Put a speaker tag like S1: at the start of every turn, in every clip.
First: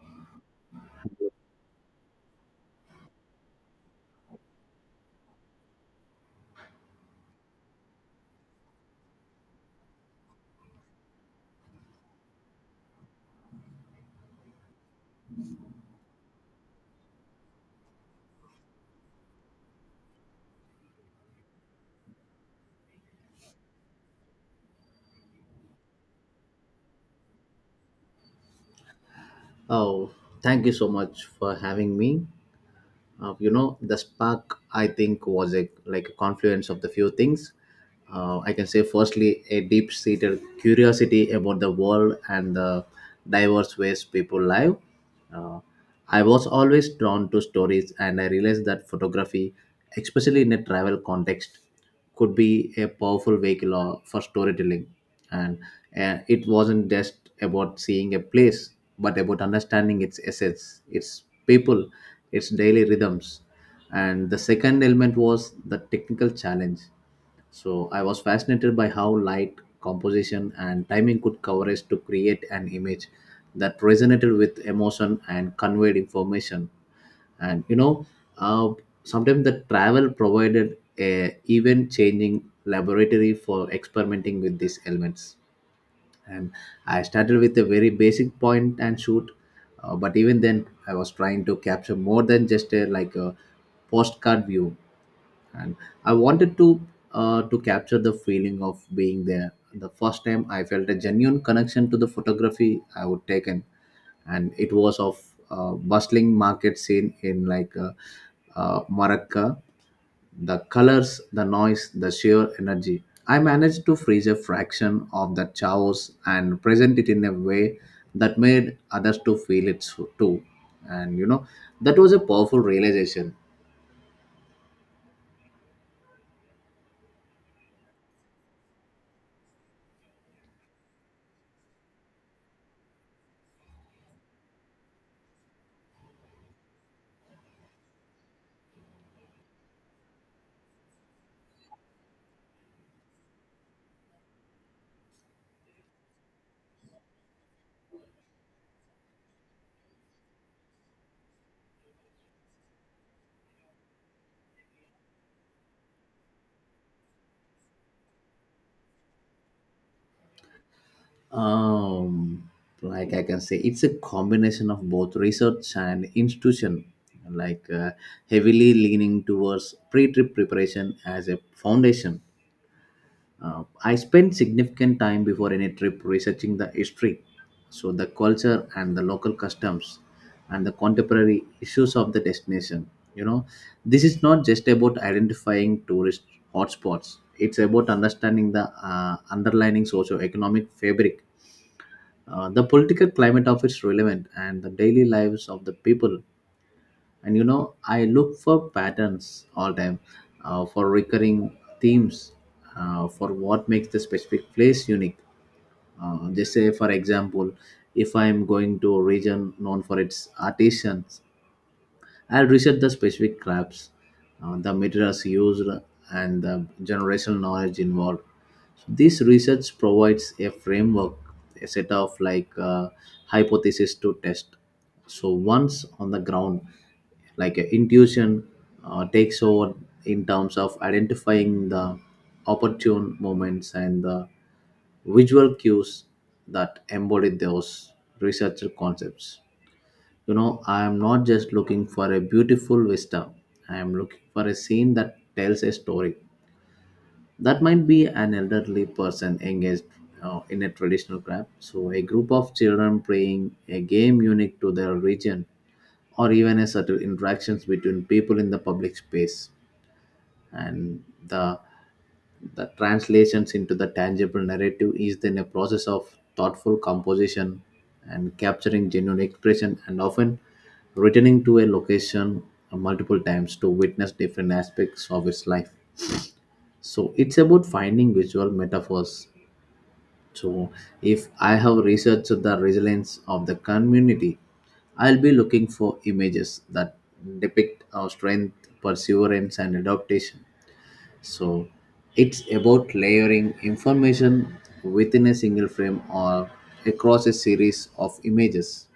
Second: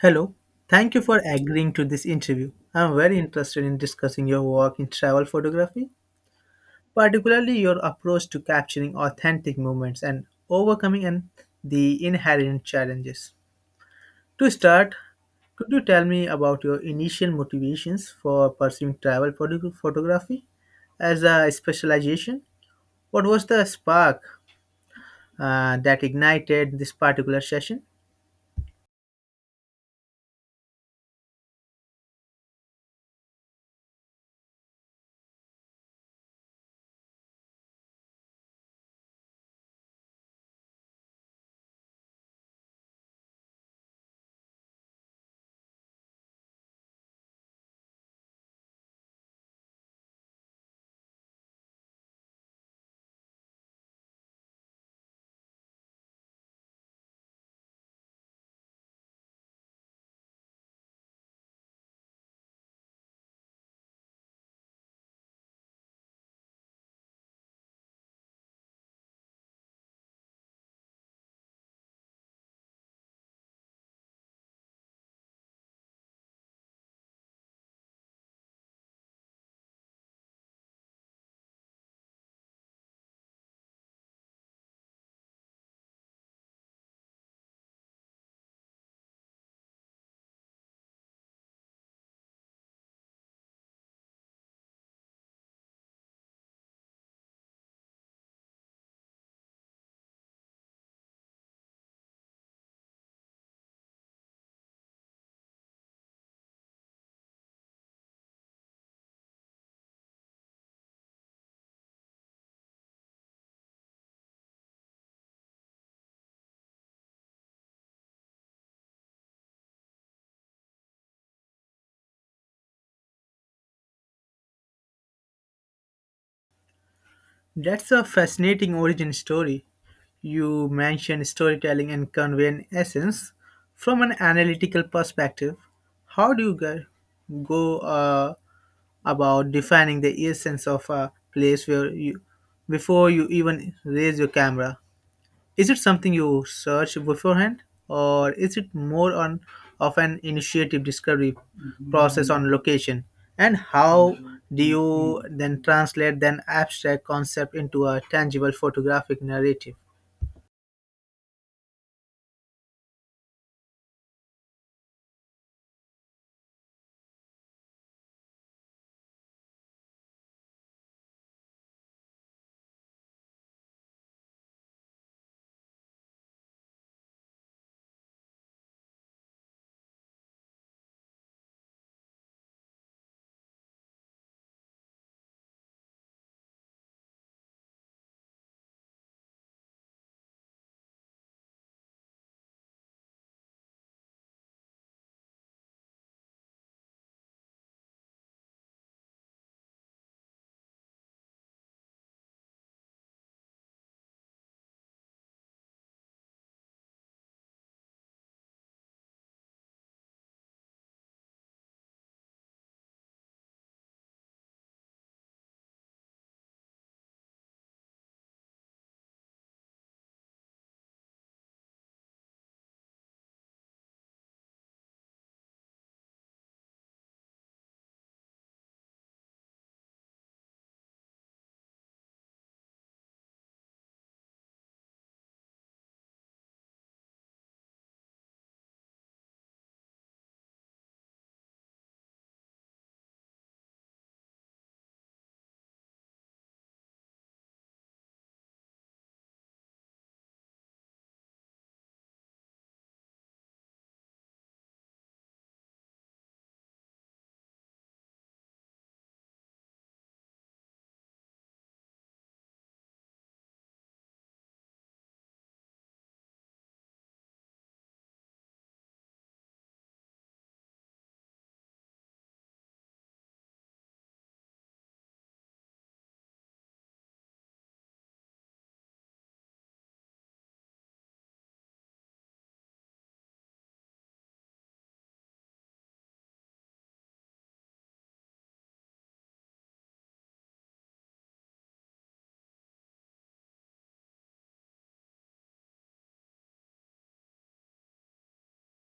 S1: Hello, thank you for agreeing to this interview. I'm very interested in discussing your work in travel photography, particularly your approach to capturing authentic moments and overcoming the inherent challenges. To start, could you tell me about your initial motivations for pursuing photography as a specialization? What was the spark that ignited this particular session?
S2: Oh, thank you so much for having me. The spark I think was a like a confluence of the few things. I can say, firstly, a deep-seated curiosity about the world and the diverse ways people live. Uh, I was always drawn to stories, and I realized that photography, especially in a travel context, could be a powerful for storytelling, and it wasn't just about seeing a place but about understanding its essence, its people, its daily rhythms. And the second element was the technical challenge. So I was fascinated by how light, composition, and timing could coverage to create an image that resonated with emotion and conveyed information. And you know, uh, Sometimes the travel provided a event changing laboratory for experimenting with these elements, and I started with a very basic point and shoot. But even then I was trying to capture more than just a like a postcard view, and I wanted to capture the feeling of being there. The first time I felt a genuine connection to the photography I would taken, and it was of bustling market scene in Morocco. The colors, the noise, the sheer energy. I managed to freeze a fraction of that chaos and present it in a way that made others to feel it too. And you know, that was a powerful realization.
S1: That's a fascinating origin story. You mentioned storytelling and conveying essence from an analytical perspective. How do you gu- go about defining the essence of a place where you before you even raise your camera? Is it something you search beforehand, or is it more on of an initiative discovery process on location? And how do you then translate an abstract concept into a tangible photographic narrative?
S2: Um, like I can say, it's a combination of both research and institution, like uh, heavily leaning towards pre-trip preparation as a foundation. I spent significant time before any trip researching the history, so the culture and the local customs and the contemporary issues of the destination. You know, this is not just about identifying tourist hotspots. It's about understanding the underlying socio-economic fabric, the political climate of its relevant, and the daily lives of the people. And you know, I look for patterns all time, for recurring themes, for what makes the specific place unique. They say, for example, if I'm going to a region known for its artisans, I'll research the specific crops, the materials used, and the generational knowledge involved. So this research provides a framework, a set of hypothesis to test. So once on the ground, intuition takes over in terms of identifying the opportune moments and the visual cues that embody those research concepts. You know, I am not just looking for a beautiful vista. I am looking for a scene that tells a story. That might be an elderly person engaged in a traditional craft, so a group of children playing a game unique to their region, or even a subtle interactions between people in the public space. And the translations into the tangible narrative is then a process of thoughtful composition and capturing genuine expression, and often returning to a location multiple times to witness different aspects of its life. So it's about finding visual metaphors. So if I have researched the resilience of the community, I'll be looking for images that depict our strength, perseverance, and adaptation. So it's about layering information within a single frame or across a series of images.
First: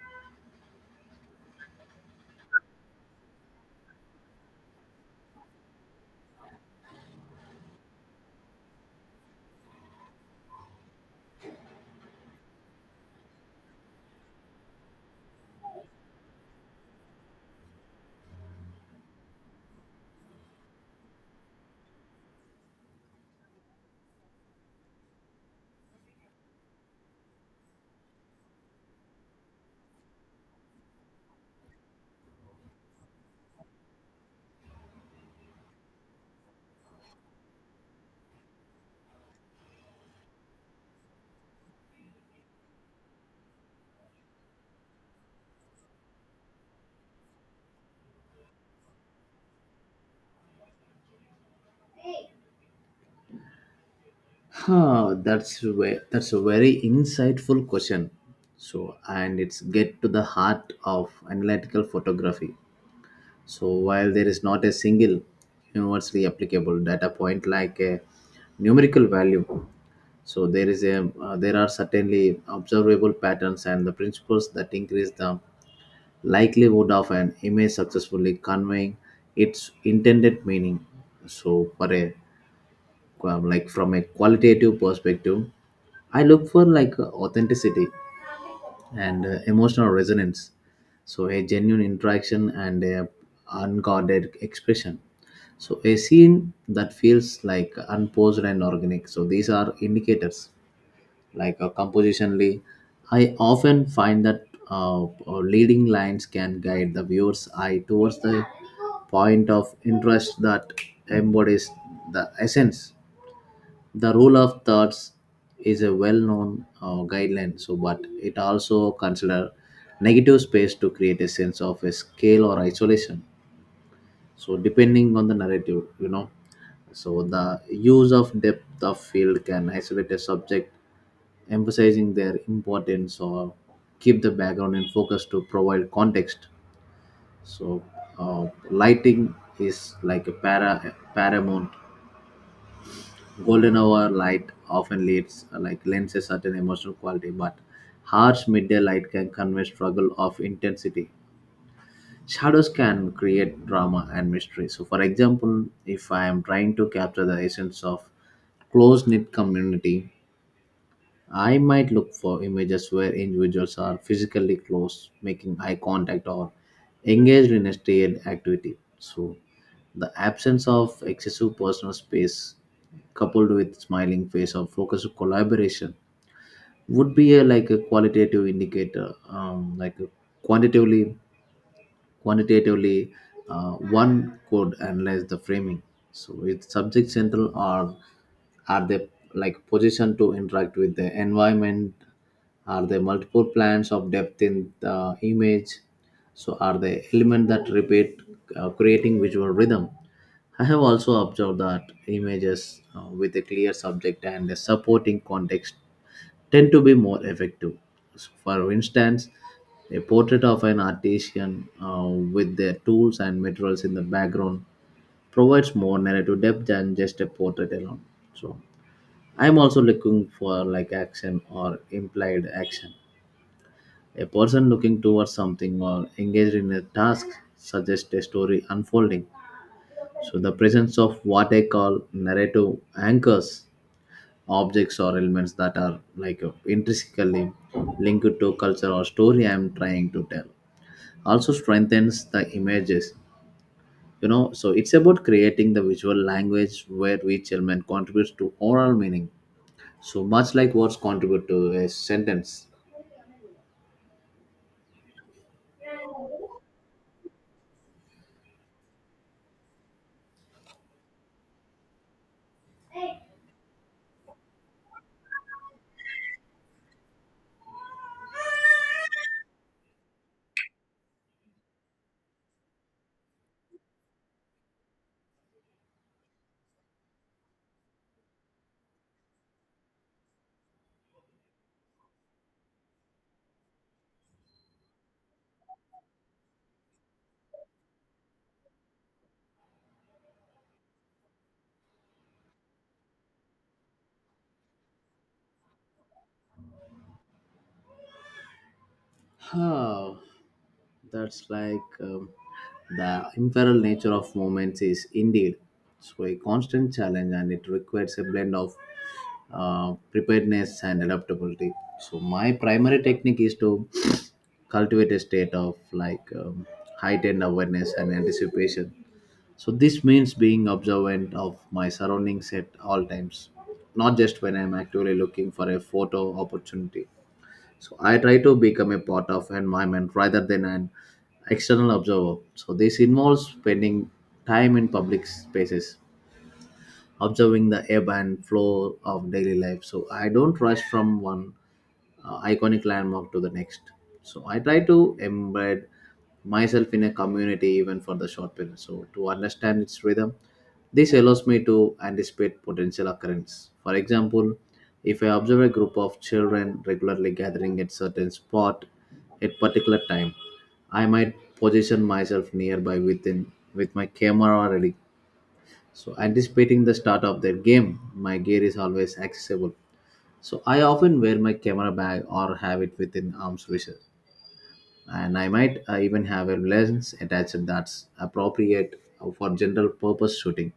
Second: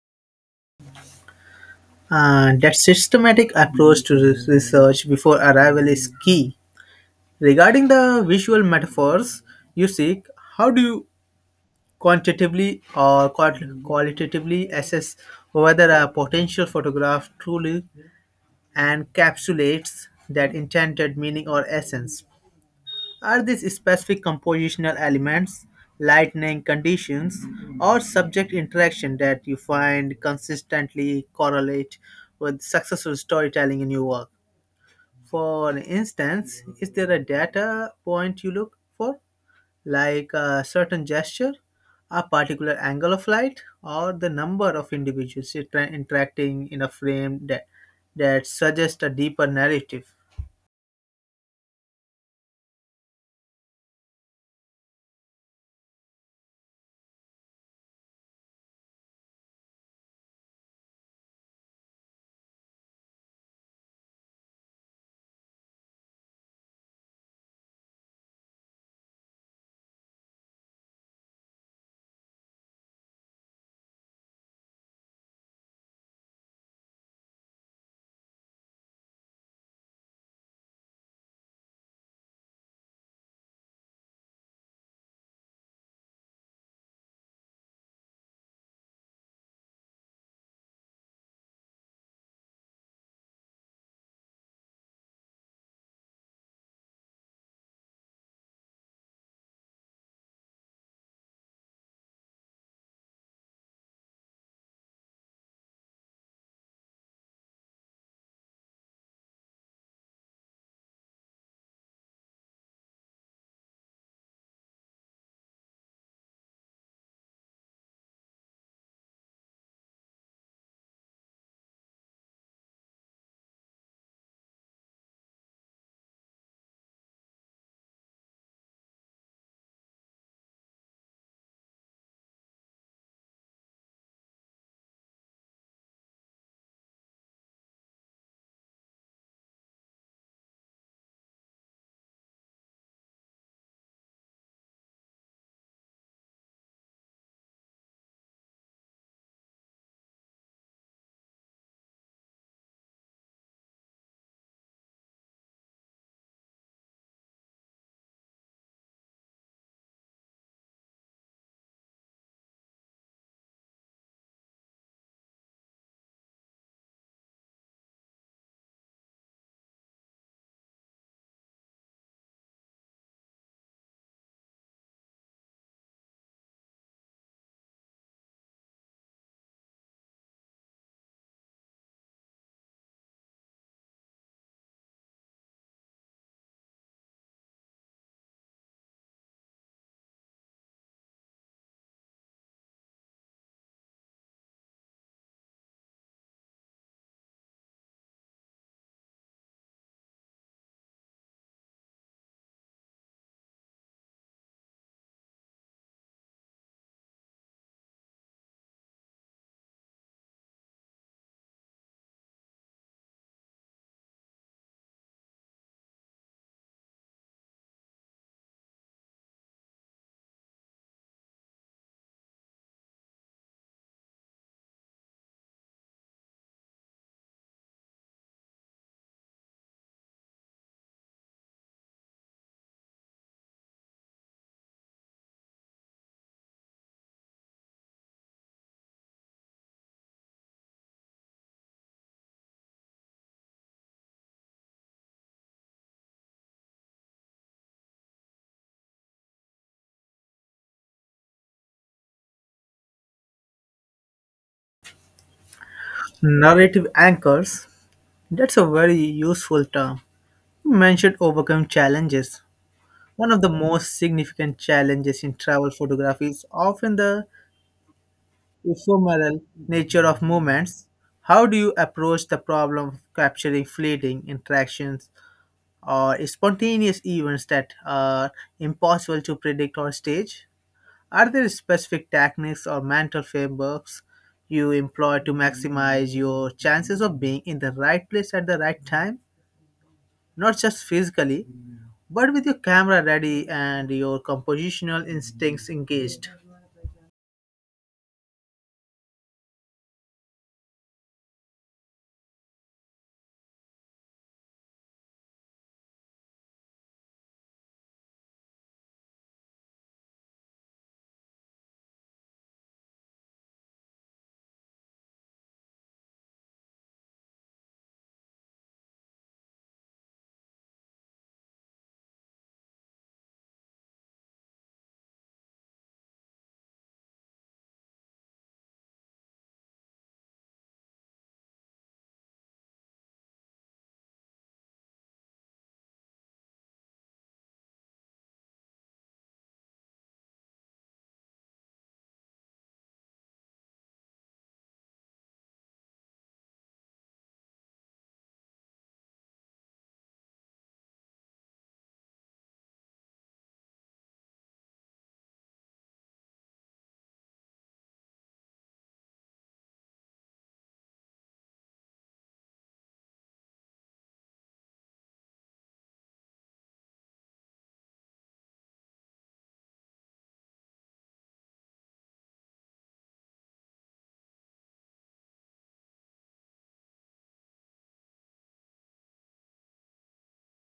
S1: That systematic approach to this research before arrival is key. Regarding the visual metaphors you seek, how do you quantitatively or qual- qualitatively assess whether a potential photograph truly encapsulates that intended meaning or essence? Are these specific compositional elements, lightning conditions, or subject interaction that you find consistently correlate with successful storytelling in your work? For instance, is there a data point you look for, like a certain gesture, a particular angle of light, or the number of individuals interacting in a frame that suggests a deeper narrative?
S2: That's a very insightful question. So and it's get to the heart of analytical photography. So while there is not a single universally applicable data point like a numerical value, so there is a there are certainly observable patterns and the principles that increase the likelihood of an image successfully conveying its intended meaning. So, for a like from a qualitative perspective, I look for like authenticity and emotional resonance. So, a genuine interaction and a unguarded expression. So, a scene that feels like unposed and organic. So, these are indicators. Compositionally, I often find that leading lines can guide the viewer's eye towards the point of interest that embodies the essence. The rule of thirds is a well-known guideline, so but it also consider negative space to create a sense of a scale or isolation, so depending on the narrative. You know, so the use of depth of field can isolate a subject, emphasizing their importance, or keep the background in focus to provide context. So lighting is like a paramount. Golden hour light often leads like lends a certain emotional quality, but harsh midday light can convey struggle of intensity. Shadows can create drama and mystery. So, for example, if I am trying to capture the essence of close knit community, I might look for images where individuals are physically close, making eye contact, or engaged in a shared activity. So, the absence of excessive personal space, coupled with smiling face or focused collaboration, would be like a qualitative indicator. Um, like a quantitatively quantitatively uh, one could analyze the framing. So is subject central, or are they like positioned to interact with the environment? Are there multiple plans of depth in the image? So are the element that repeat, creating visual rhythm? I have also observed that images with a clear subject and a supporting context tend to be more effective. So, for instance, a portrait of an artisan with their tools and materials in the background provides more narrative depth than just a portrait alone. So I'm also looking for like action or implied action. A person looking towards something or engaged in a task suggests a story unfolding. So the presence of what I call narrative anchors, objects or elements that are intrinsically linked to culture or story I'm trying to tell, also strengthens the images. You know, so it's about creating the visual language where each element contributes to overall meaning, so much like words contribute to a sentence.
S1: Narrative anchors, that's a very useful term. You mentioned overcome challenges. One of the most significant challenges in travel photography is often the ephemeral nature of movements, how do you approach the problem of capturing fleeting interactions or spontaneous events that are impossible to predict on stage? Are there specific techniques or mental frameworks you employ to maximize your chances of being in the right place at the right time? Not just physically, but with your camera ready and your compositional instincts engaged.
S2: Huh. That's like The imperal nature of movements is indeed so a constant challenge, and it requires a blend of preparedness and adaptability. So my primary technique is to cultivate a state of heightened awareness and anticipation. So this means being observant of my surroundings at all times, not just when I'm actually looking for a photo opportunity. So I try to become a part of environment rather than an external observer. So this involves spending time in public spaces, observing the ebb and flow of daily life. So I don't rush from one iconic landmark to the next. So I try to embed myself in a community even for the short period. So to understand its rhythm, this allows me to anticipate potential occurrence. For example, if I observe a group of children regularly gathering at certain spot at particular time, I might position myself nearby with my camera already. So anticipating the start of their game, my gear is always accessible. So I often wear my camera bag or have it within arm's reach, and I might even have a lens attached that's appropriate for general purpose shooting.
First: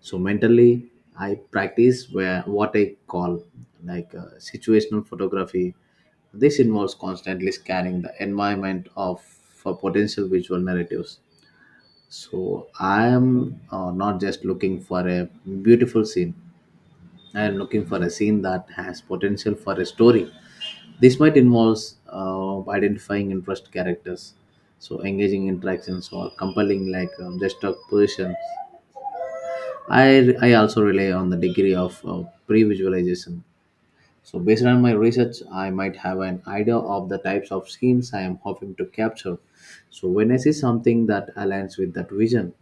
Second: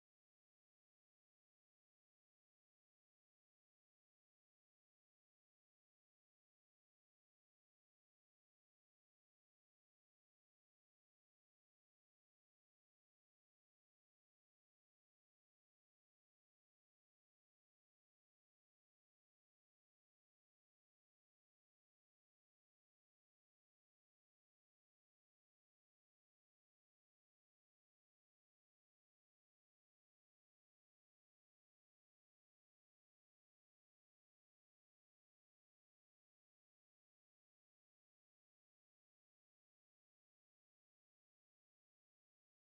S2: So mentally, I practice where what I call situational photography. This involves constantly scanning the environment of for potential visual narratives. So I am not just looking for a beautiful scene. I am looking for a scene that has potential for a story. This might involve identifying interest characters, so engaging interactions or compelling gesture positions. I also rely on the degree of pre-visualization. So based on my research, I might have an idea of the types of schemes I am hoping to capture. So when I see something that aligns with that vision,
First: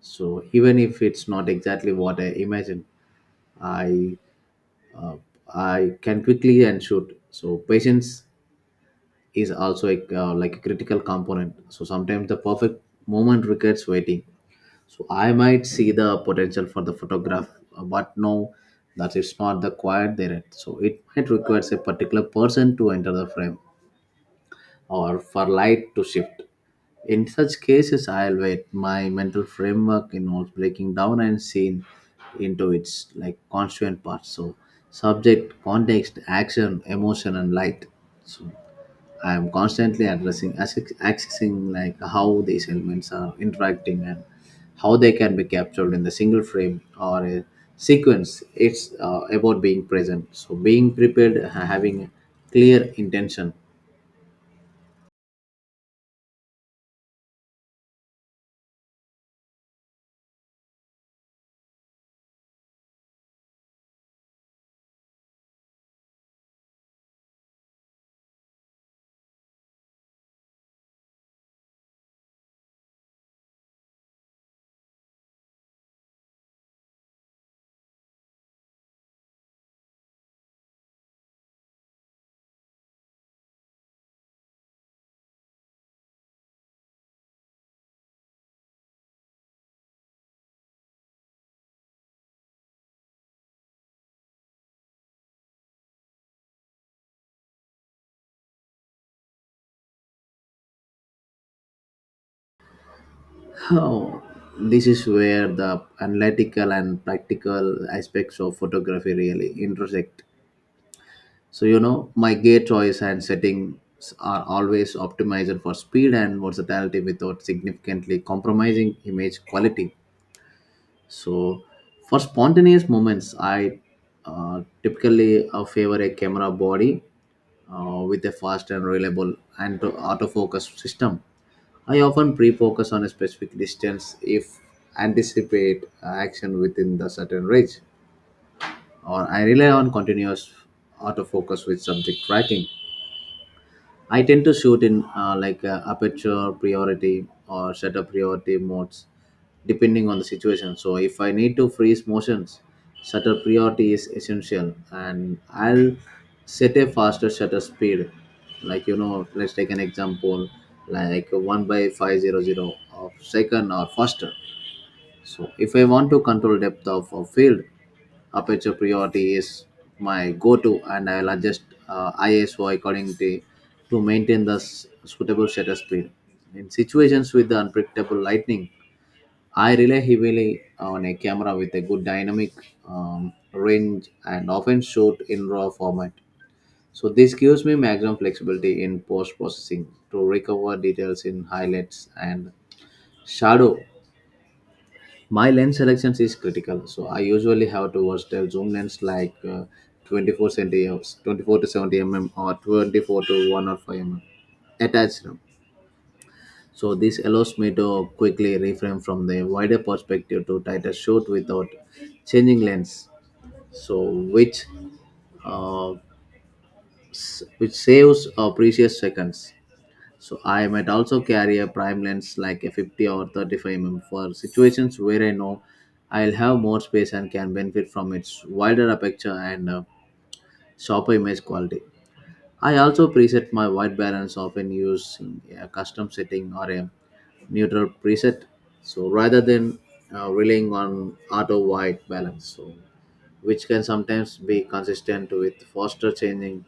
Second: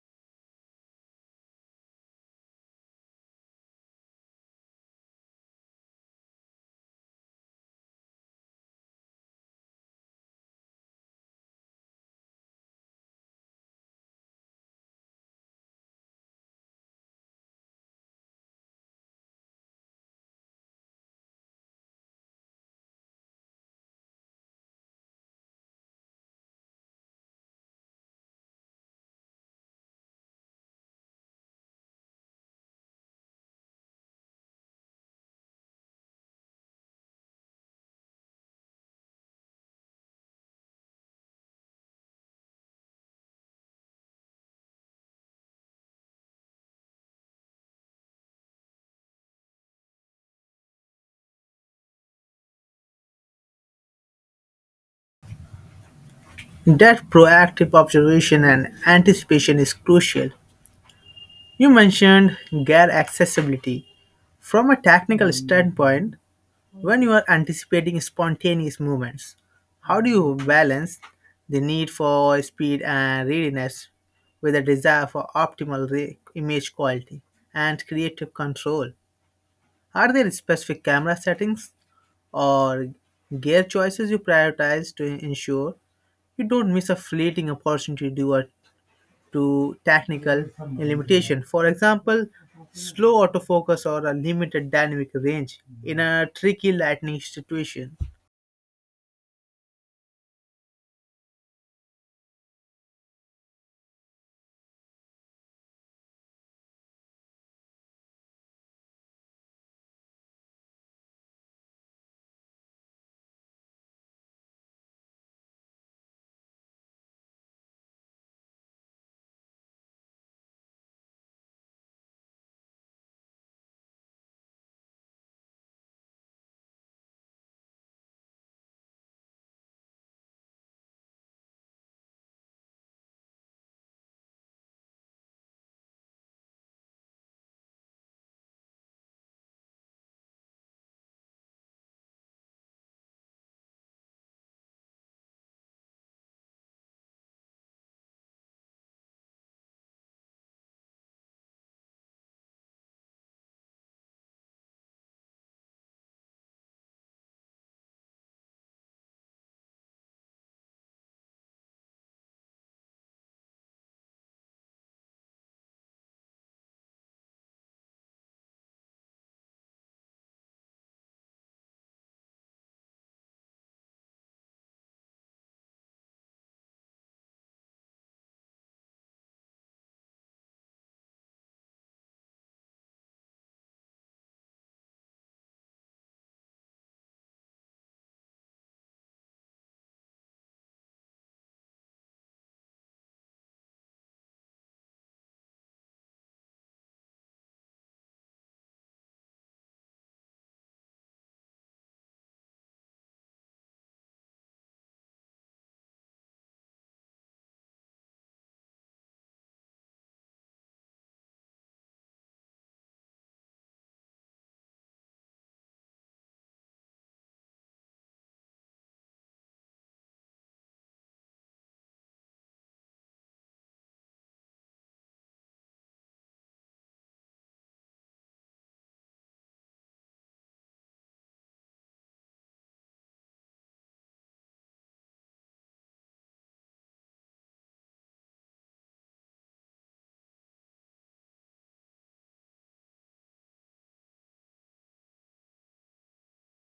S2: so even if it's not exactly what I imagine, I uh, I can quickly and shoot. So patience is also a, like a critical component. So sometimes the perfect moment requires waiting. So I might see the potential for the photograph, but no, that it's not the quiet there. Yet. So it might requires a particular person to enter the frame or for light to shift. In such cases, I'll wait. My mental framework involves breaking down and seeing into its like constituent parts. So subject, context, action, emotion, and light. So I am constantly accessing like how these elements are interacting and how they can be captured in the single frame or a sequence. It's about being present. So being prepared, having clear intention.
S1: That proactive observation and anticipation is crucial. You mentioned gear accessibility. From a technical standpoint, when you are anticipating spontaneous movements, how do you balance the need for speed and readiness with the desire for optimal image quality and creative control? Are there specific camera settings or gear choices you prioritize to ensure you don't miss a fleeting opportunity to do a to technical limitation. For example, slow autofocus or a limited dynamic range in a tricky lighting situation.
S2: Oh, this is where the analytical and practical aspects of photography really intersect. So, you know, my gear choice and settings are always optimized for speed and versatility without significantly compromising image quality. So, for spontaneous moments, I typically favor a camera body with a fast and reliable autofocus system. I often pre-focus on a specific distance if anticipate action within the certain range, or I rely on continuous autofocus with subject tracking. I tend to shoot in like aperture priority or shutter priority modes depending on the situation. So if I need to freeze motions, shutter priority is essential and I'll set a faster shutter speed. Like let's take an example like one by 500 of second or faster. So if I want to control depth of a field, aperture priority is my go-to, and I will adjust ISO accordingly to maintain the suitable shutter speed. In situations with the unpredictable lightning, I rely heavily on a camera with a good dynamic range and often shoot in RAW format. So this gives me maximum flexibility in post processing to recover details in highlights and shadow. My lens selections is critical, so I usually have to watch the zoom lens like 24 centimeters, 24 to 70 mm or 24 to 105 mm attached. So this allows me to quickly reframe from the wider perspective to tighter shoot without changing lens, so which uh, which saves precious seconds. So I might also carry a prime lens like a 50 or 35 mm for situations where I know I'll have more space and can benefit from its wider aperture and sharper image quality. I also preset my white balance often using a custom setting or a neutral preset. So rather than relying on auto white balance, so which can sometimes be consistent with faster changing.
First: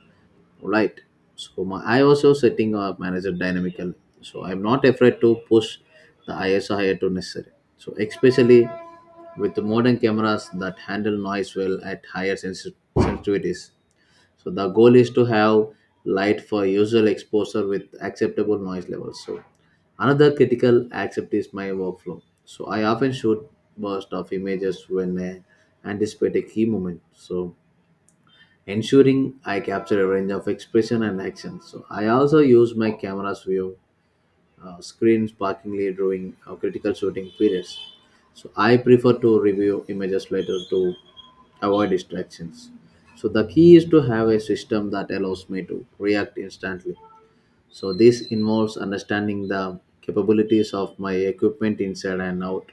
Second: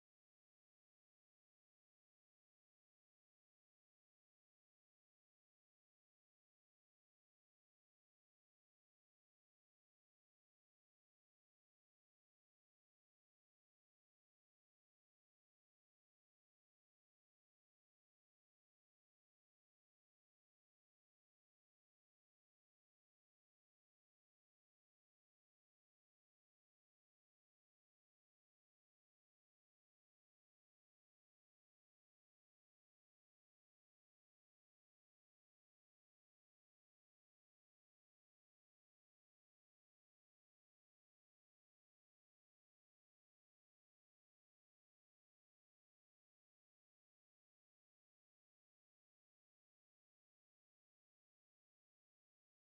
S2: Right. So I also setting a manager dynamical, so I'm not afraid to push the ISO higher to necessary, so especially with the modern cameras that handle noise well at higher sensitivities. So the goal is to have light for usual exposure with acceptable noise levels. So another critical aspect is my workflow. So I often shoot burst of images when I anticipate a key moment, so ensuring I capture a range of expression and action. So I also use my camera's view screen sparkingly during critical shooting periods. So I prefer to review images later to avoid distractions. So the key is to have a system that allows me to react instantly. So this involves understanding the capabilities of my equipment inside and out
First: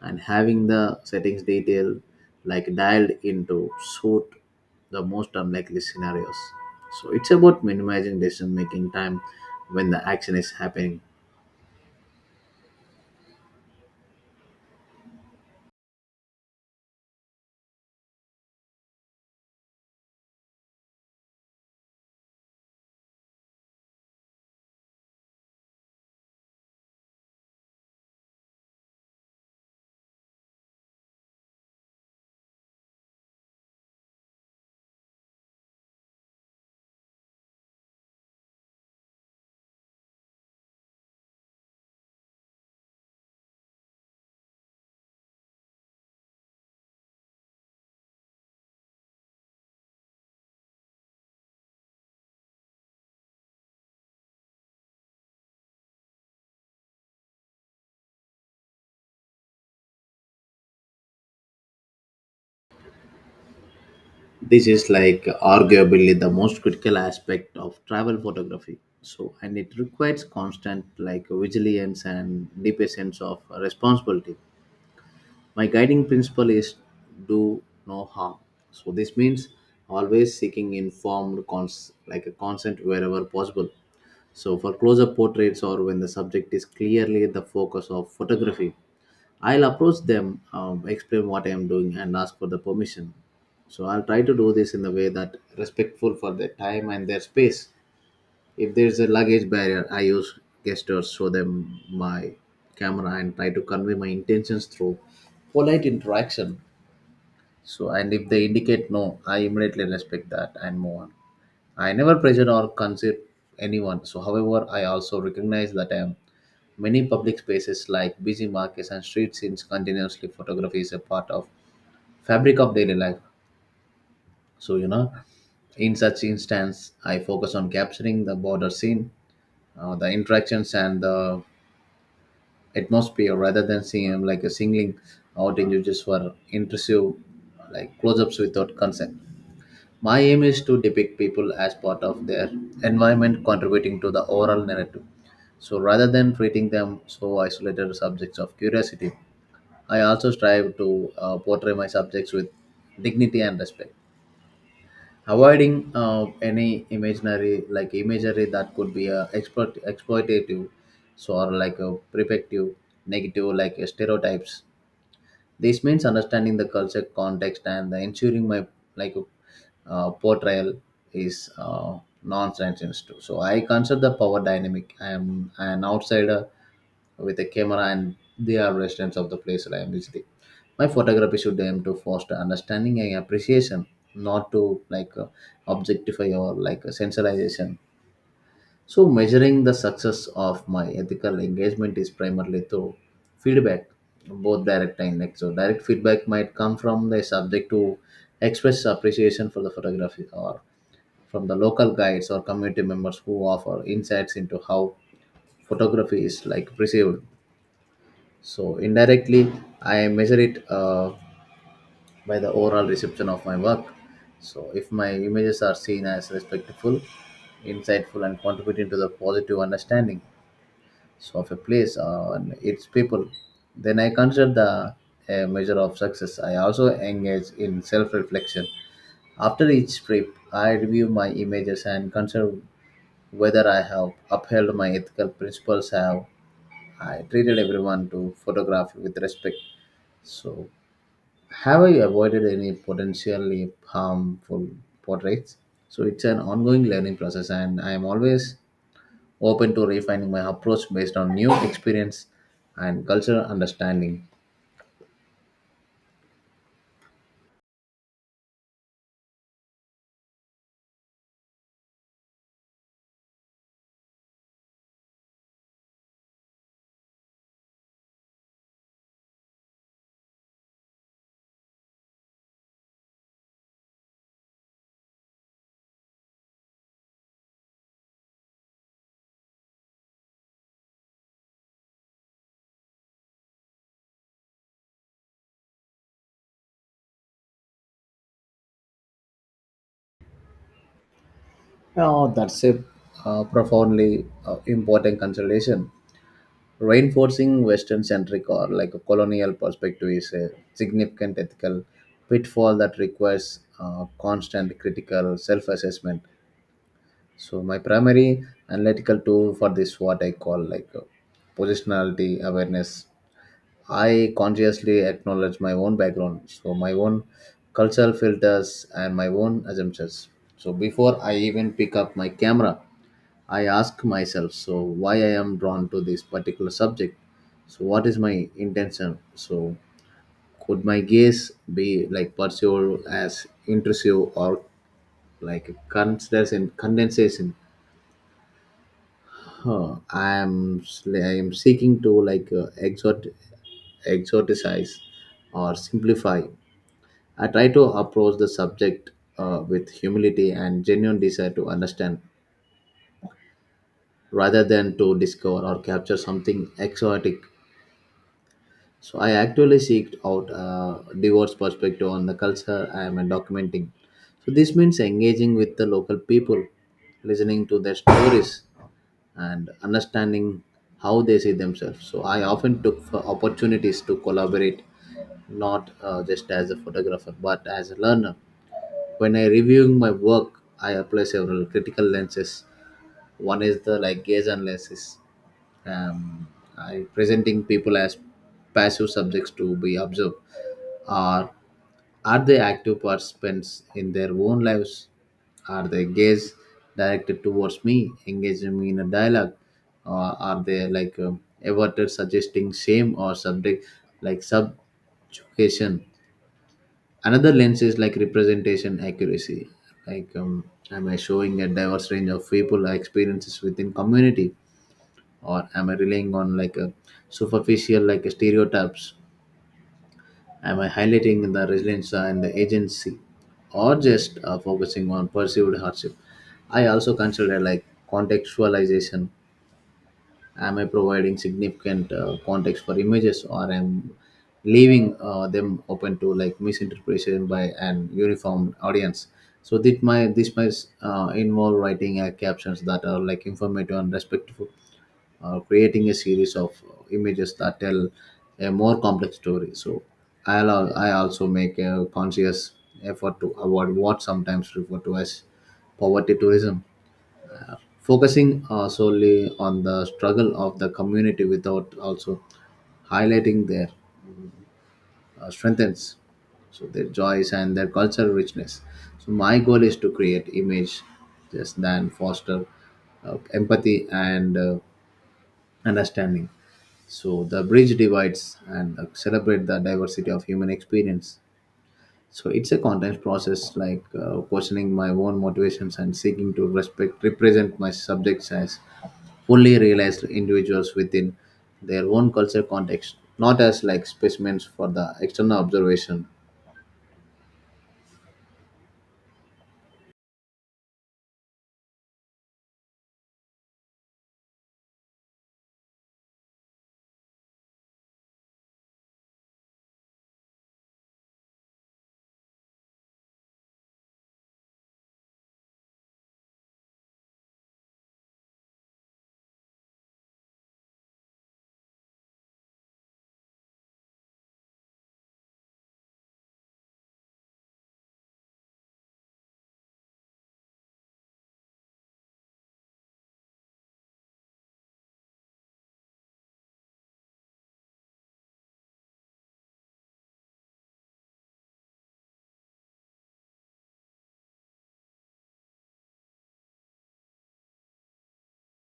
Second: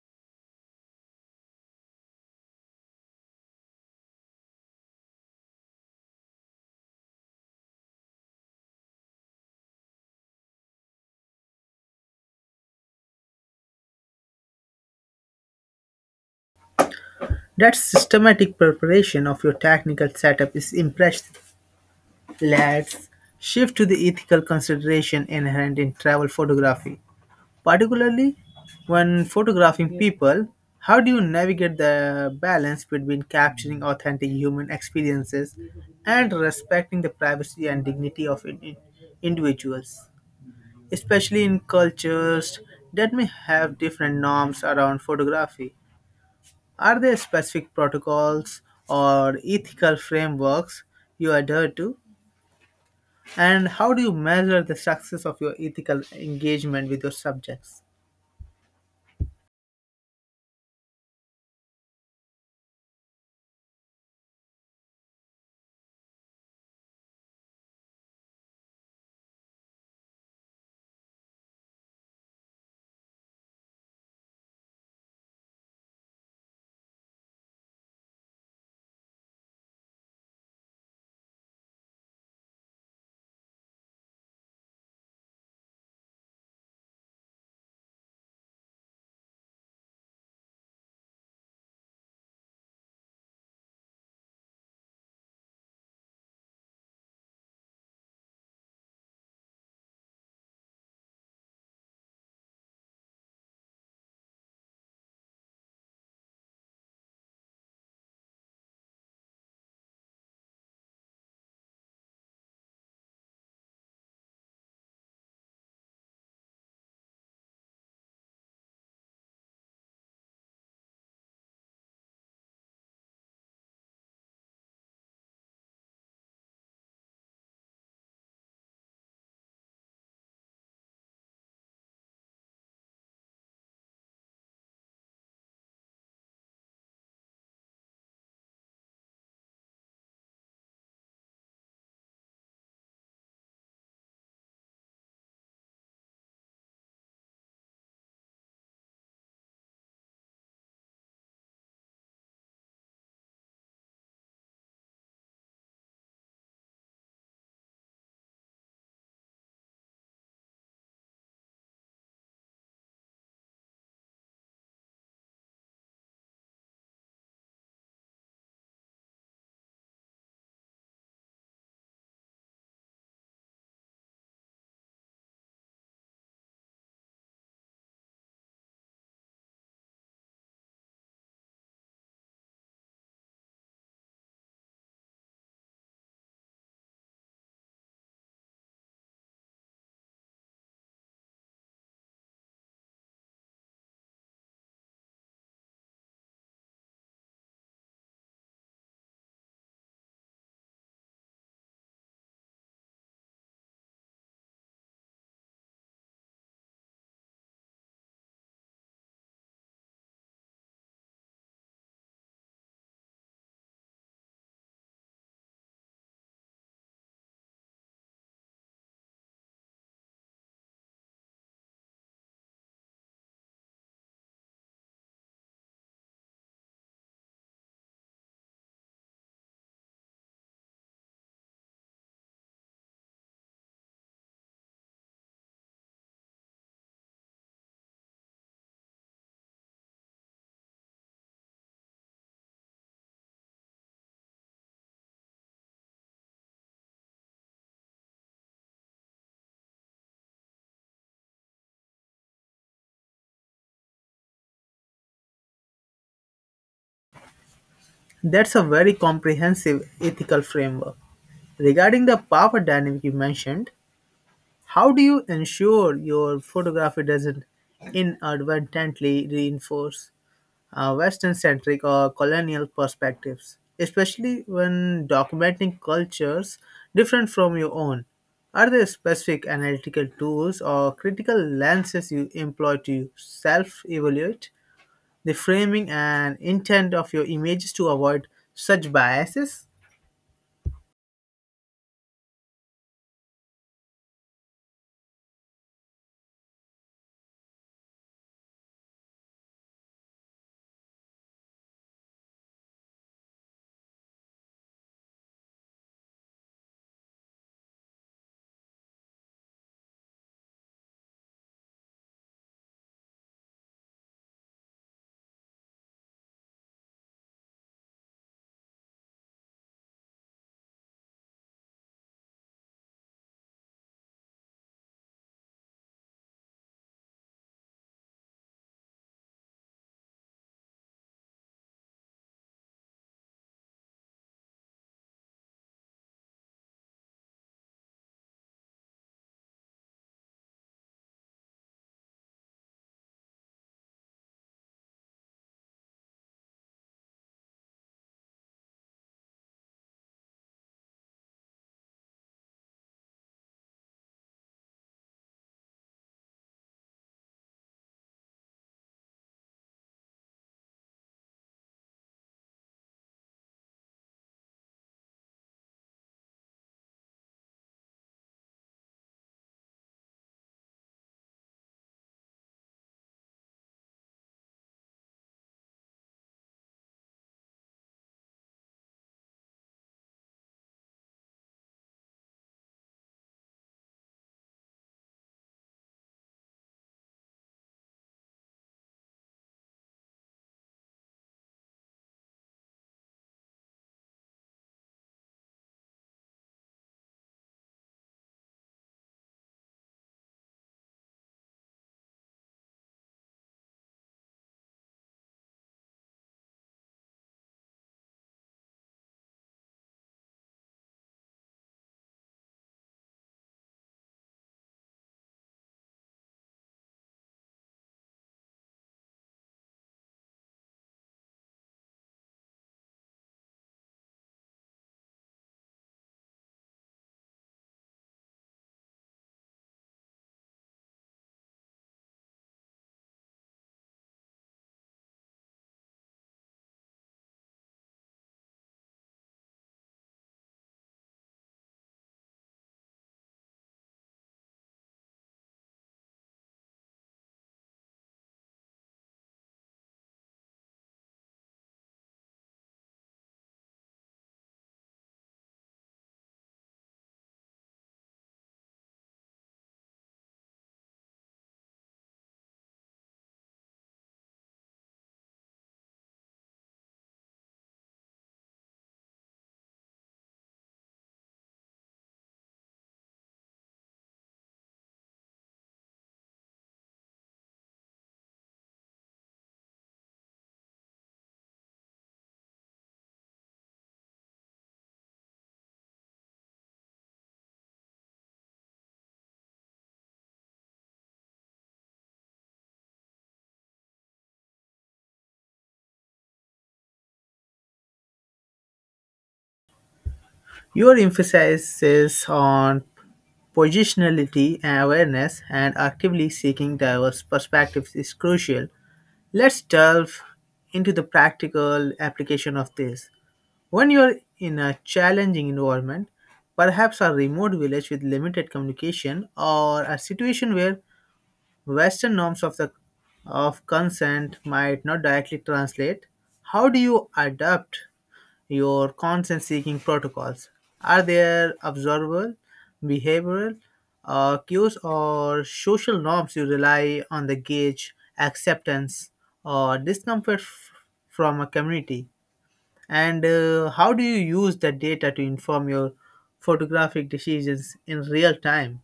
S2: and having the settings detail like dialed into suit the most unlikely scenarios. So it's about minimizing decision making time when the action is happening.
S1: That systematic preparation of your technical setup is impressive. Let's shift to the ethical consideration inherent in travel photography, particularly when photographing people. How do you navigate the balance between capturing authentic human experiences and respecting the privacy and dignity of individuals, especially in cultures that may have different norms around photography? Are there specific protocols or ethical frameworks you adhere to? And how do you measure the success of your ethical engagement with your subjects?
S2: This is like arguably the most critical aspect of travel photography. So and it requires constant like vigilance and deep sense of responsibility. My guiding principle is do no harm. So this means always seeking informed like a consent wherever possible. So, for close up portraits or when the subject is clearly the focus of photography, I'll approach them, explain what I am doing, and ask for the permission. So, I'll try to do this in a way that respectful for their time and their space. If there's a luggage barrier, I use gestures, show them my camera, and try to convey my intentions through polite interaction. So, and if they indicate no, I immediately respect that and move on. I never pressure or consider anyone. So, however, I also recognize that many public spaces like busy markets and street scenes continuously photography is a part of fabric of daily life. So, in such instance, I focus on capturing the border scene, the interactions, and the atmosphere rather than seeing like a singling out images for intrusive like close-ups without consent. My aim is to depict people as part of their environment contributing to the overall narrative. So rather than treating them so isolated subjects of curiosity, I also strive to portray my subjects with dignity and respect, avoiding any imaginary like imagery that could be exploitative, so or like a protective, negative like stereotypes. This means understanding the culture context and the ensuring my like portrayal is nonsense too, so I consider the power dynamic. I am an outsider with a camera, and they are residents of the place that I am visiting. My photography should aim to foster understanding and appreciation, not to like objectify or like sensationalization. So, measuring the success of my ethical engagement is primarily through feedback, both direct and indirect. So, direct feedback might come from the subject to express appreciation for the photography, or from the local guides or community members who offer insights into how photography is like perceived. So, indirectly, I measure it by the overall reception of my work. So, if my images are seen as respectful, insightful, and contributing to the positive understanding so of a place and its people, then I consider the a measure of success. I also engage in self-reflection after each trip. I review my images and consider whether I have upheld my ethical principles. Have I treated everyone to photograph with respect, so have I avoided any potentially harmful portraits? So it's an ongoing learning process, and I am always open to refining my approach based on new experience and cultural understanding.
S1: That's a very comprehensive ethical framework. Regarding the power dynamic you mentioned, how do you ensure your photography doesn't inadvertently reinforce Western centric or colonial perspectives, especially when documenting cultures different from your own? Are there specific analytical tools or critical lenses you employ to self evaluate the framing and intent of your images to avoid such biases?
S2: Now, that's a profoundly important consideration. Reinforcing Western centric or like a colonial perspective is a significant ethical pitfall that requires constant critical self assessment. So, my primary analytical tool for this, what I call like positionality awareness. I consciously acknowledge my own background, so my own cultural filters and my own assumptions. So before I even pick up my camera, I ask myself, so why I am drawn to this particular subject? So what is my intention? So could my gaze be like pursued as intrusive or like condensation? Condensation. Huh. I am seeking to like exhort, exoticize or simplify. I try to approach the subject with humility and genuine desire to understand rather than to discover or capture something exotic. So I actually seek out a diverse perspective on the culture I am documenting. So this means engaging with the local people, listening to their stories and understanding how they see themselves. So I often took for opportunities to collaborate, not just as a photographer but as a learner. When I reviewing my work, I apply several critical lenses. One is the like gaze analysis. Um, I presenting people as passive subjects to be observed, or are they active participants in their own lives? Are their gaze directed towards me, engaging me in a dialogue, or are they like averted, suggesting shame or subject like subjugation? Another lens is like representation accuracy, like am I showing a diverse range of people or experiences within community, or am I relying on like a superficial like stereotypes? Am I highlighting the resilience and the agency, or just focusing on perceived hardship? I also consider like contextualization. Am I providing significant context for images, or am leaving them open to like misinterpretation by an uniform audience? So this might involve writing captions that are like informative and respectful, or creating a series of images that tell a more complex story. So I also make a conscious effort to avoid what sometimes referred to as poverty tourism, focusing solely on the struggle of the community without also highlighting their strengths, so their joys and their cultural richness. So my goal is to create image just than foster empathy and understanding, so the bridge divides and celebrate the diversity of human experience. So it's a constant process, like questioning my own motivations and seeking to respect represent my subjects as fully realized individuals within their own culture context, not as like specimens for the external observation.
S1: Your emphasis on positionality and awareness, and actively seeking diverse perspectives is crucial. Let's delve into the practical application of this. When you're in a challenging environment, perhaps a remote village with limited communication, or a situation where Western norms of the of consent might not directly translate, how do you adapt your consent seeking protocols? Are there observable, behavioral cues or social norms you rely on the gauge acceptance or from a community? And how do you use that data to inform your photographic decisions in real time?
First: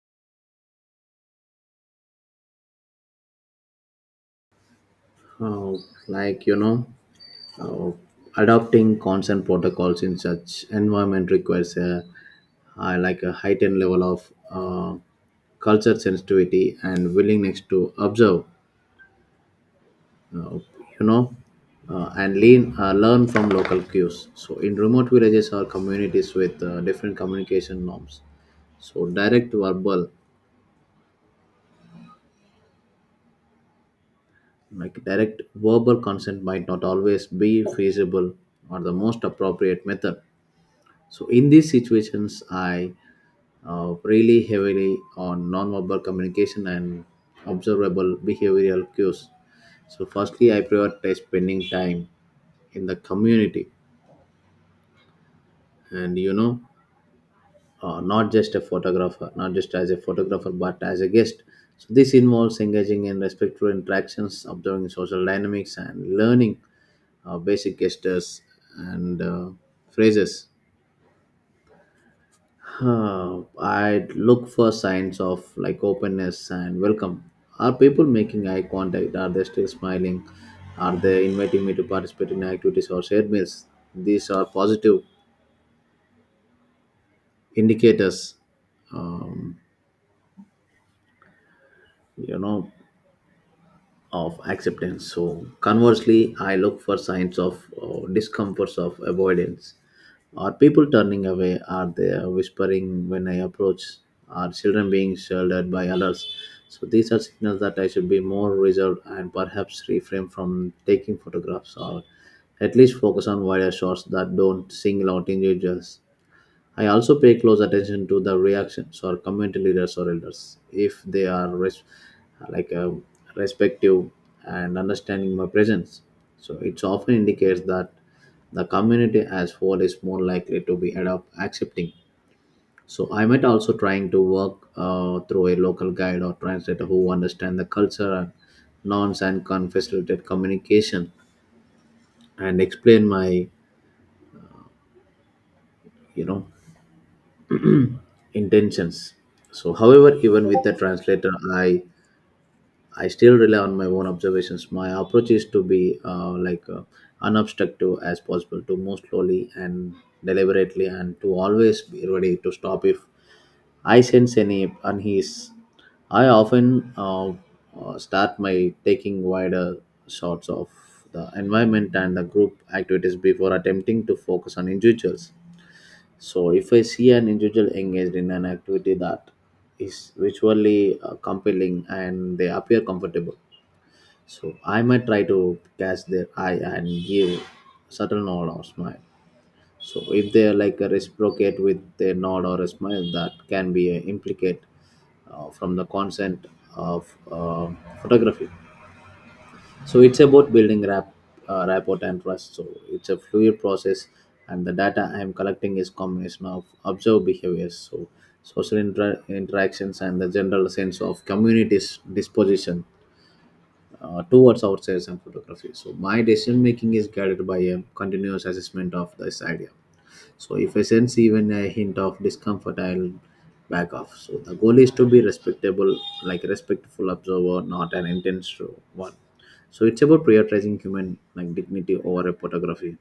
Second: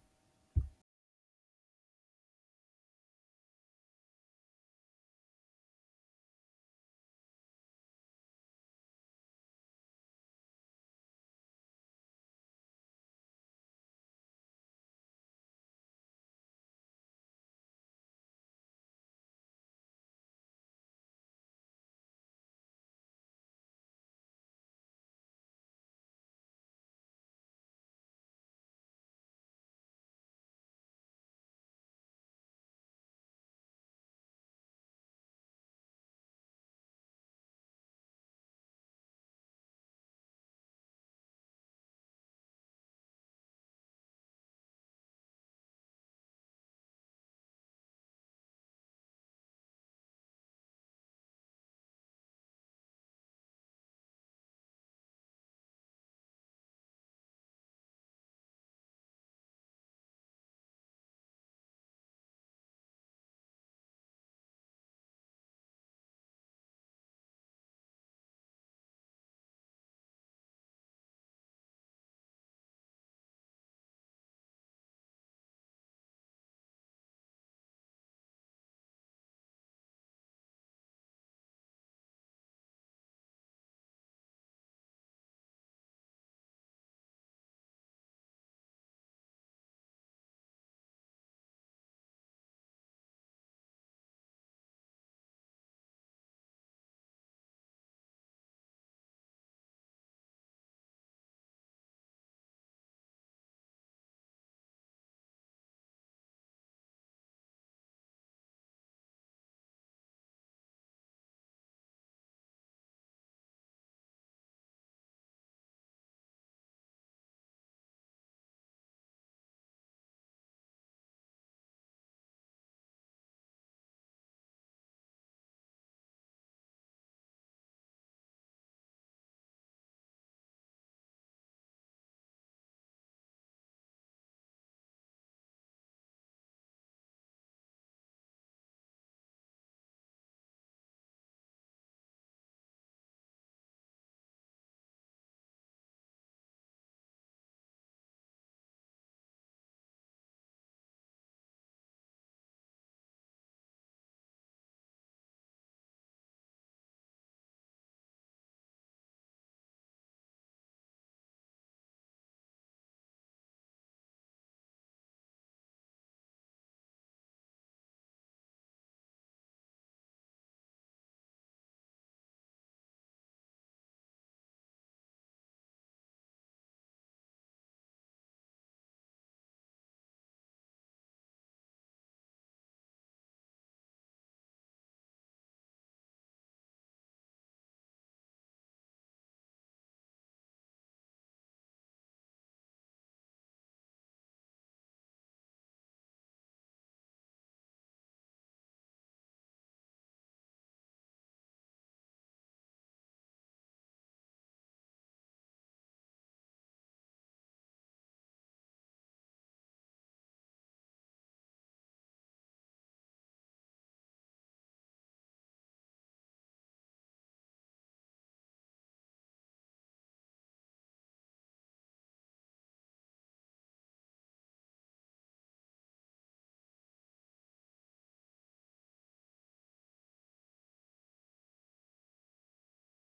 S2: Uh, like uh, adopting consent protocols in such environment requires a like a heightened level of culture sensitivity and willingness to observe, uh, you know, and learn from local cues. So, in remote villages or communities with different communication norms, so direct verbal consent might not always be feasible or the most appropriate method. So in these situations I really heavily on non-verbal communication and observable behavioral cues. So firstly I prioritize spending time in the community, and not just a photographer, not just as a photographer, but as a guest. So this involves engaging in respectful interactions, observing social dynamics, and learning basic gestures and phrases. I'd look for signs of like openness and welcome. Are people making eye contact? Are they still smiling? Are they inviting me to participate in activities or shared meals? These are positive indicators, Um, you know, of acceptance. So conversely, I look for signs of discomforts of avoidance. Are people turning away? Are they whispering when I approach? Are children being sheltered by others? So these are signals that I should be more reserved and perhaps refrain from taking photographs, or at least focus on wider shots that don't single out individuals. I also pay close attention to the reactions or community leaders or elders if they are like um, respective and understanding my presence. So it often indicates that the community as whole is more likely to be adopt accepting. So I might also trying to work through a local guide or translator who understand the culture and norms and can facilitate communication and explain my you know intentions. So however, even with the translator, I still rely on my own observations. My approach is to be unobstructive as possible, to move slowly and deliberately, and to always be ready to stop if I sense any unease. I often start my taking wider shots of the environment and the group activities before attempting to focus on individuals. So, if I see an individual engaged in an activity that is visually compelling and they appear comfortable, so I might try to catch their eye and give subtle nod or smile. So if they are like a reciprocate with a nod or a smile, that can be a implicate from the consent of photography. So it's about building rapport and trust. So it's a fluid process, and the data I am collecting is combination of observed behaviors, so interactions, and the general sense of community's disposition towards outsiders and photography. So my decision making is guided by a continuous assessment of this idea. So if I sense even a hint of discomfort, I'll back off. So the goal is to be respectable, like a respectful observer, not an intense one. So it's about prioritizing human like dignity over a photography.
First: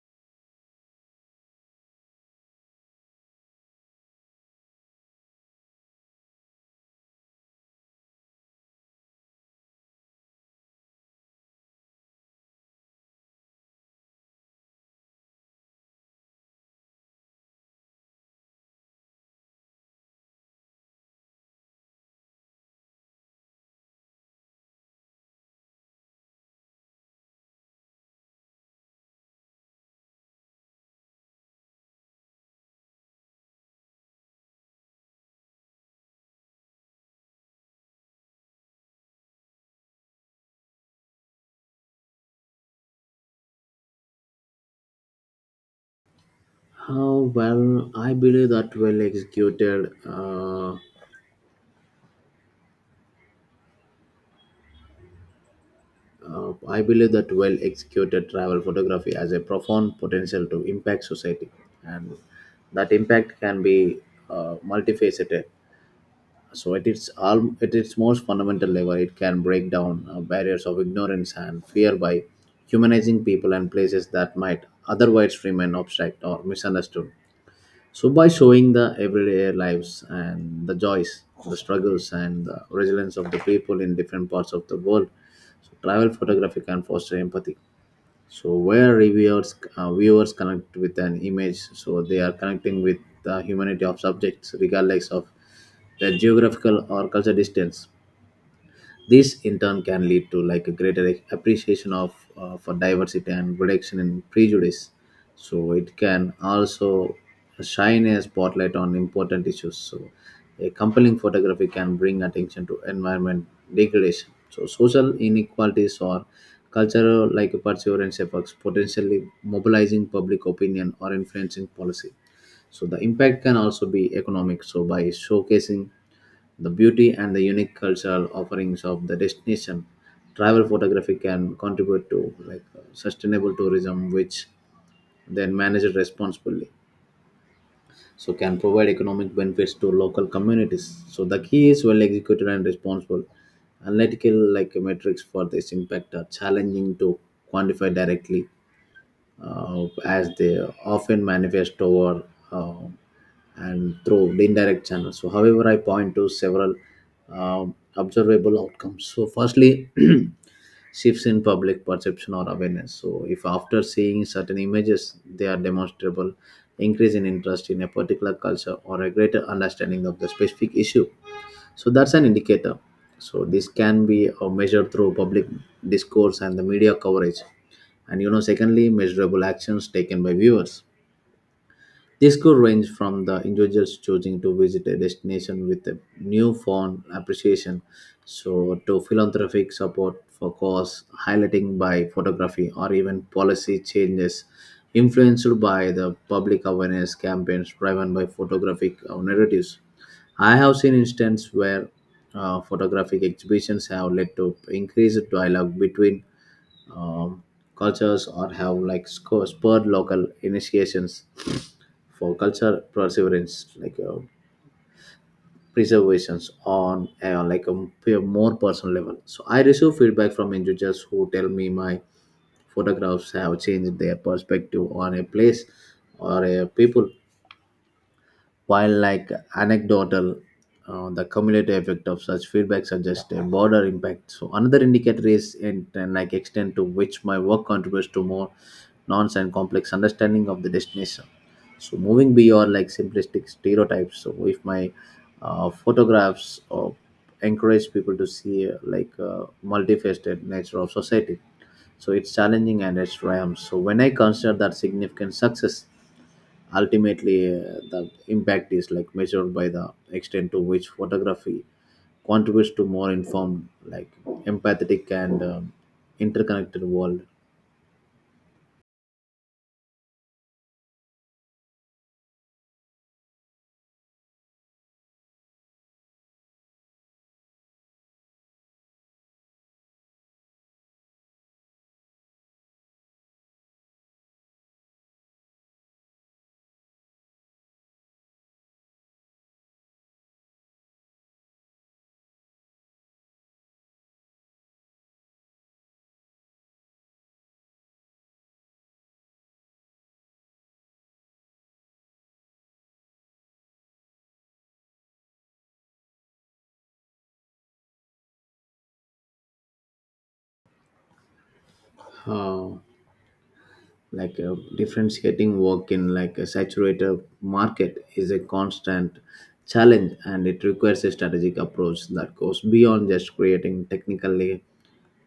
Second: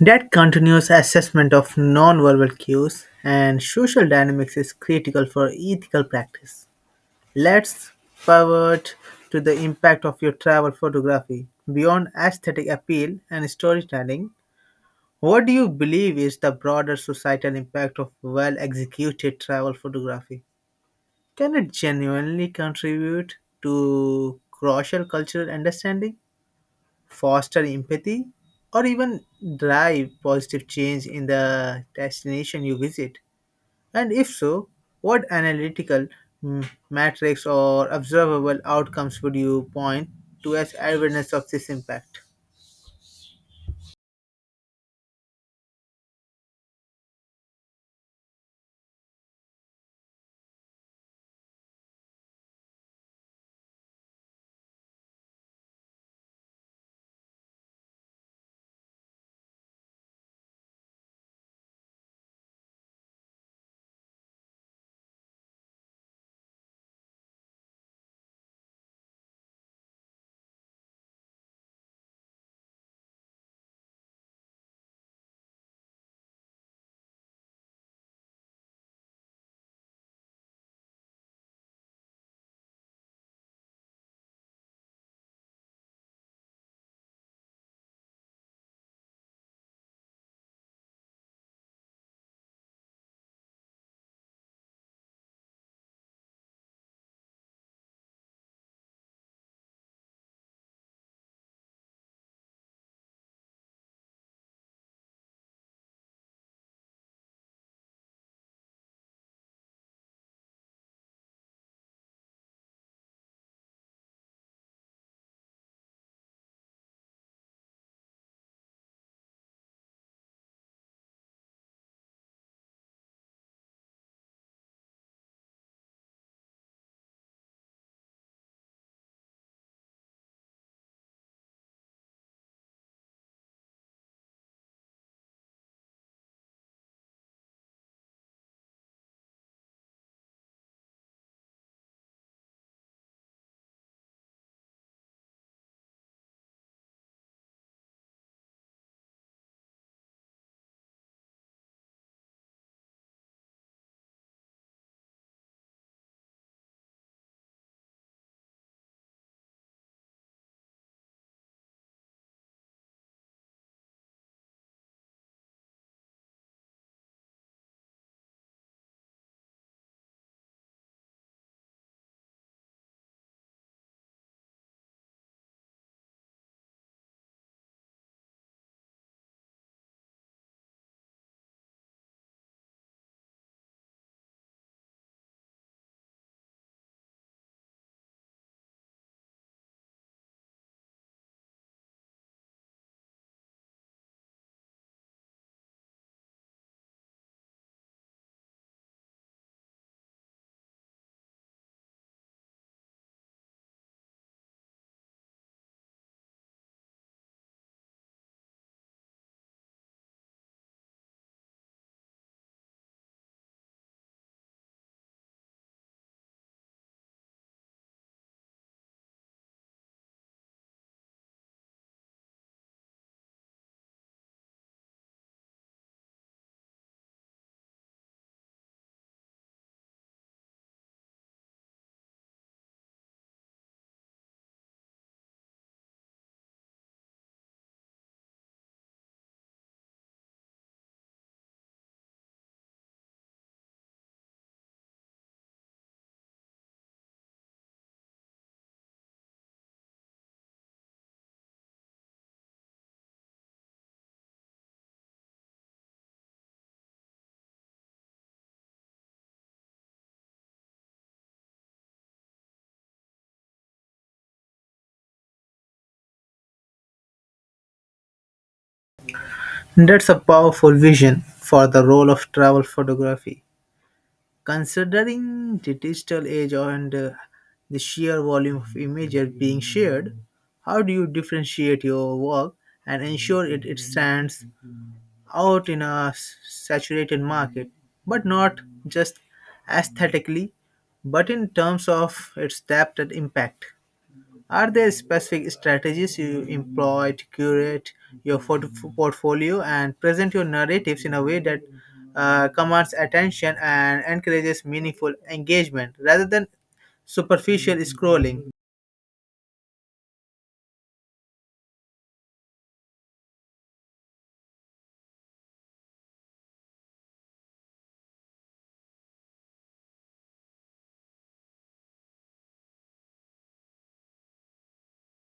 S1: That continuous assessment of nonverbal cues and social dynamics is critical for ethical practice. Let's pivot to the impact of your travel photography. Beyond aesthetic appeal and storytelling, what do you believe is the broader societal impact of well executed travel photography? Can it genuinely contribute to crucial cultural understanding, foster empathy, or even drive positive change in the destination you visit? And if so, what analytical metrics or observable outcomes would you point to as evidence of this impact?
S2: How well I believe that well executed. I believe that well executed travel photography has a profound potential to impact society, and that impact can be multifaceted. So, at its most fundamental level, it can break down barriers of ignorance and fear by humanizing people and places that might otherwise remain abstract or misunderstood. So, by showing the everyday lives and the joys, the struggles, and the resilience of the people in different parts of the world, so travel photography can foster empathy. So, where viewers connect with an image, so they are connecting with the humanity of subjects, regardless of their geographical or cultural distance. This in turn can lead to like a greater appreciation of for diversity and reduction in prejudice. So it can also shine a spotlight on important issues. So a compelling photography can bring attention to environment degradation. So social inequalities or cultural like perseverance efforts potentially mobilizing public opinion or influencing policy. So the impact can also be economic. So by showcasing the beauty and the unique cultural offerings of the destination, travel photography can contribute to like sustainable tourism, which then managed responsibly. So can provide economic benefits to local communities. So the key is well executed and responsible analytical like metrics for this impact are challenging to quantify directly as they often manifest over uh, and through the indirect channels. So, however, I point to several observable outcomes. So, firstly, shifts in public perception or awareness. So, if after seeing certain images, they are demonstrable increase in interest in a particular culture or a greater understanding of the specific issue so that's an indicator, so this can be measured through public discourse and the media coverage. And you know secondly measurable actions taken by viewers, this could range from the individuals choosing to visit a destination with a newfound appreciation, so to philanthropic support for cause, highlighting by photography, or even policy changes influenced by the public awareness campaigns driven by photographic narratives. I have seen instances where photographic exhibitions have led to increased dialogue between um, cultures or have like spurred local initiations for culture perseverance like preservations on like a more personal level. So I receive feedback from individuals who tell me my photographs have changed their perspective on a place or a people, while like anecdotal, the cumulative effect of such feedback suggests a broader impact. So another indicator is in like extent to which my work contributes to more nuanced and complex understanding of the destination. So moving beyond like simplistic stereotypes. So if my photographs encourage people to see multifaceted nature of society, so it's challenging and it's triumph. So when I consider that significant success. Ultimately, the impact is like measured by the extent to which photography contributes to more informed, like empathetic and interconnected world.
S1: That's a powerful vision for the role of travel photography. Considering the digital age and the sheer volume of images being shared, how do you differentiate your work and ensure it stands out in a saturated market, but not just aesthetically, but in terms of its depth and impact. Are there specific strategies you employ to curate your portfolio and present your narratives in a way that commands attention and encourages meaningful engagement rather than superficial scrolling?
S2: Uh, Differentiating work in like a saturated market is a constant challenge, and it requires a strategic approach that goes beyond just creating technically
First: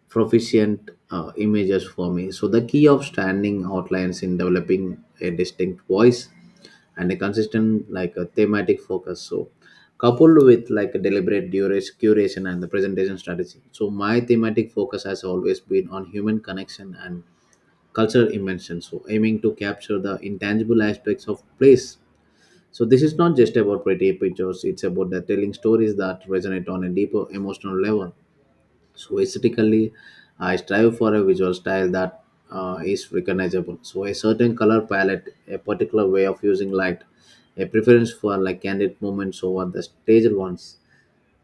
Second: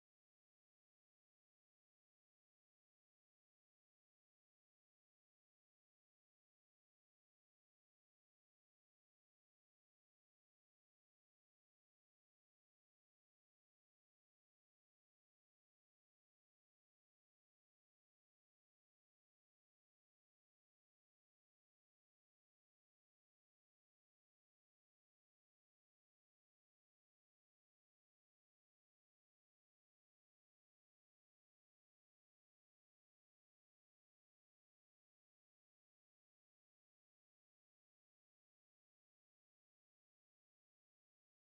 S2: proficient images for me. So the key of standing outlines in developing a distinct voice and a consistent like a thematic focus, so coupled with like a deliberate duration curation and the presentation strategy. So my thematic focus has always been on human connection and cultural immersion, so aiming to capture the intangible aspects of place. So this is not just about pretty pictures, it's about the telling stories that resonate on a deeper emotional level. So aesthetically, I strive for a visual style that is recognizable. So a certain color palette, a particular way of using light, a preference for like candid moments over the staged ones.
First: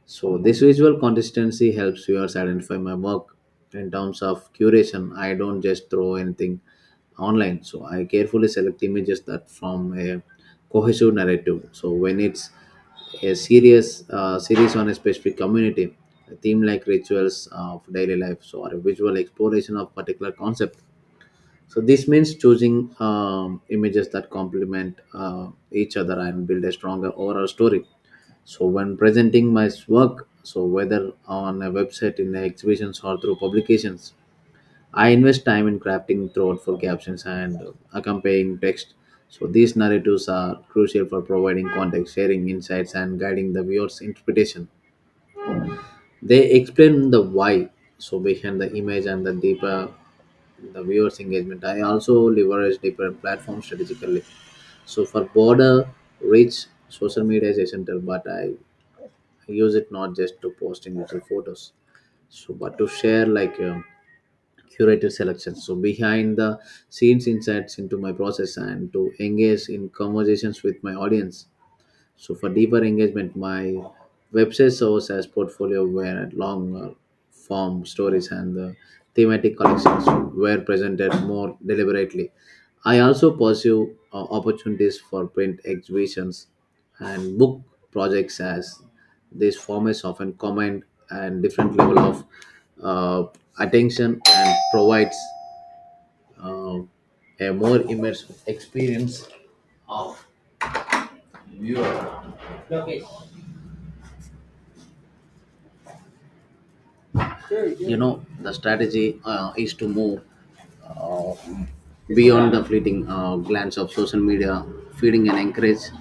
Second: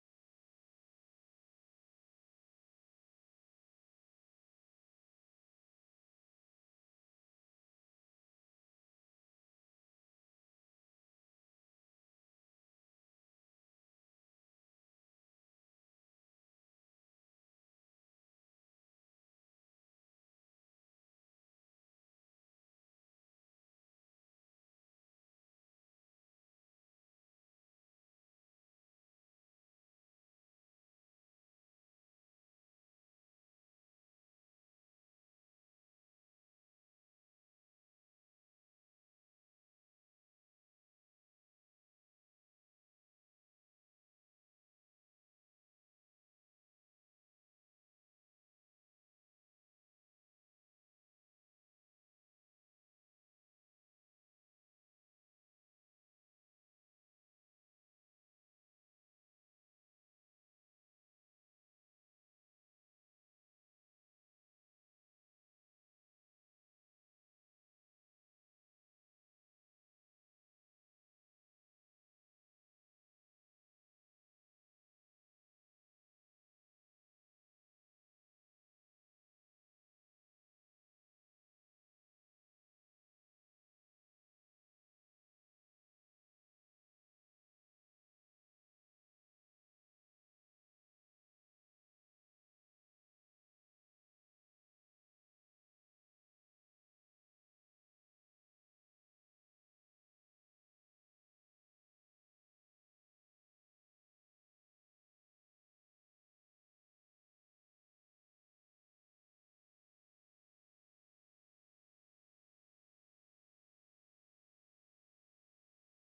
S2: So this visual consistency helps viewers identify my work in terms of curation. I don't just throw anything online. So I carefully select images that form a cohesive narrative. So when it's a serious series on a specific community, a theme like rituals of daily life, so or a visual exploration of particular concept. So this means choosing images that complement each other and build a stronger overall story. So when presenting my work, so whether on a website, in exhibitions or through publications, I invest time in crafting thoughtful captions and accompanying text. So these narratives are crucial for providing context, sharing insights, and guiding the viewer's interpretation. They explain the why, so behind the image and the deeper the viewers engagement. I also leverage different platforms strategically, so for broader reach social media is essential, but I use it not just to post individual photos, so but to share like curated selections, so behind the scenes insights into my process and to engage in conversations with my audience. So for deeper engagement, my website serves as portfolio where long form stories and the thematic collections were presented more deliberately. I also pursue opportunities for print exhibitions and book projects as these formats often command and different level of uh, attention and provides uh, a more immersive experience of viewer. you know the strategy is to move beyond the fleeting glance of social media feeding and encourage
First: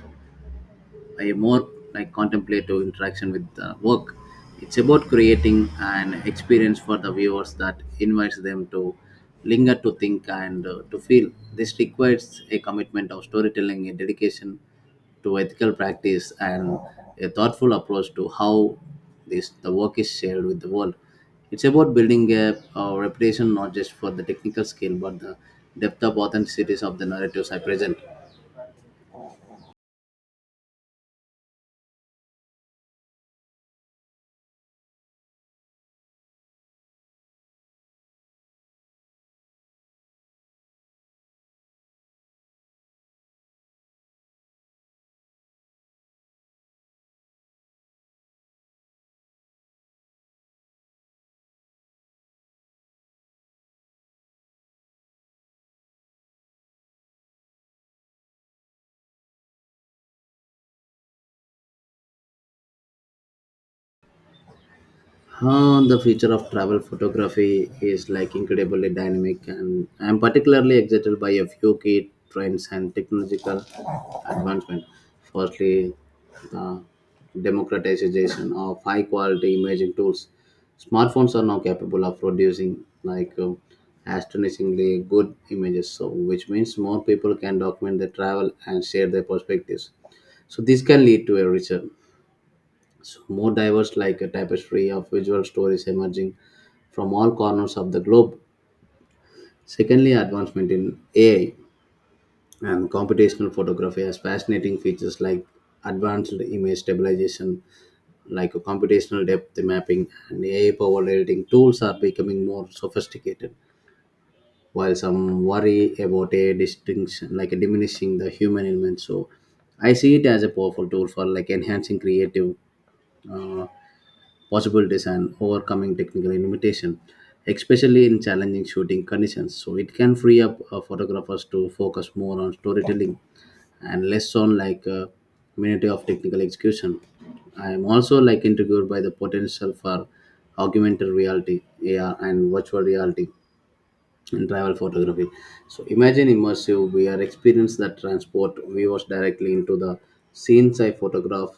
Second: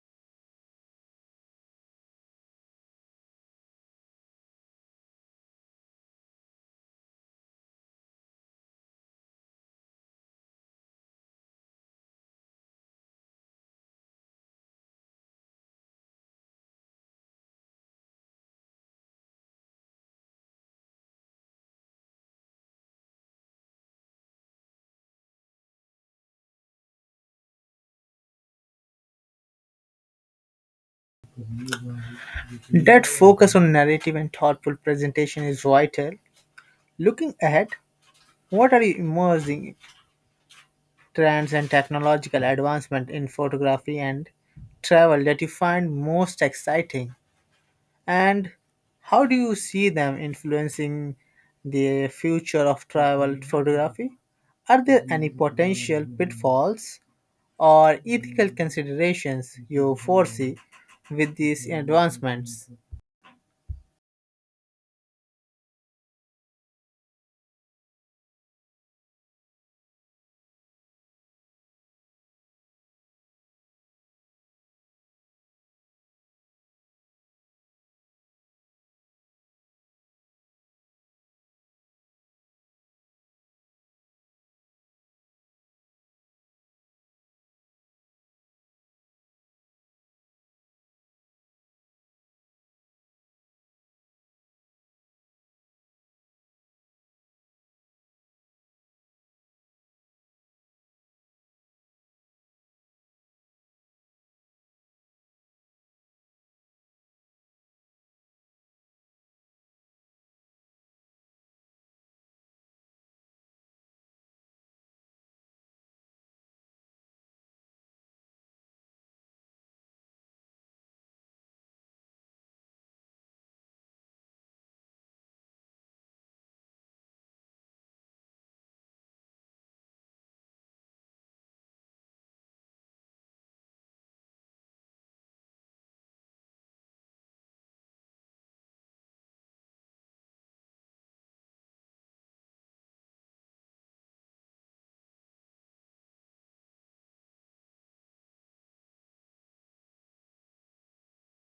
S2: a more like contemplative interaction with the work. It's about creating an experience for the viewers that invites them to linger, to think, and to feel. This requires a commitment of storytelling, a dedication to ethical practice, and a thoughtful approach to how this the work is shared with the world. It's about building a reputation not just for the technical skill but the depth of authenticities of the narratives I present.
S1: That focus on narrative and thoughtful presentation is vital. Looking ahead, what are you immersing trends and technological advancement in photography and travel that you find most exciting, and how do you see them influencing the future of travel photography? Are there any potential pitfalls or ethical considerations you foresee with these advancements?
S2: The future of travel photography is like incredibly dynamic, and I'm particularly excited by a few key trends and technological advancement. Firstly, the democratization of high quality imaging tools. Smartphones are now capable of producing like astonishingly good images, so which means more people can document their travel and share their perspectives. So this can lead to a richer so more diverse like a tapestry of visual stories emerging from all corners of the globe. Secondly, advancement in AI and computational photography has fascinating features like advanced image stabilization, like a computational depth mapping, and AI-powered editing tools are becoming more sophisticated. While some worry about a distinction, like a diminishing the human element, so I see it as a powerful tool for like enhancing creative uh, possibilities and overcoming technical limitation, especially in challenging shooting conditions. So it can free up photographers to focus more on storytelling and less on like minute of technical execution. I am also like intrigued by the potential for augmented reality, AR, and virtual reality and travel photography. So imagine immersive VR experience that transport viewers directly into the scenes I photograph,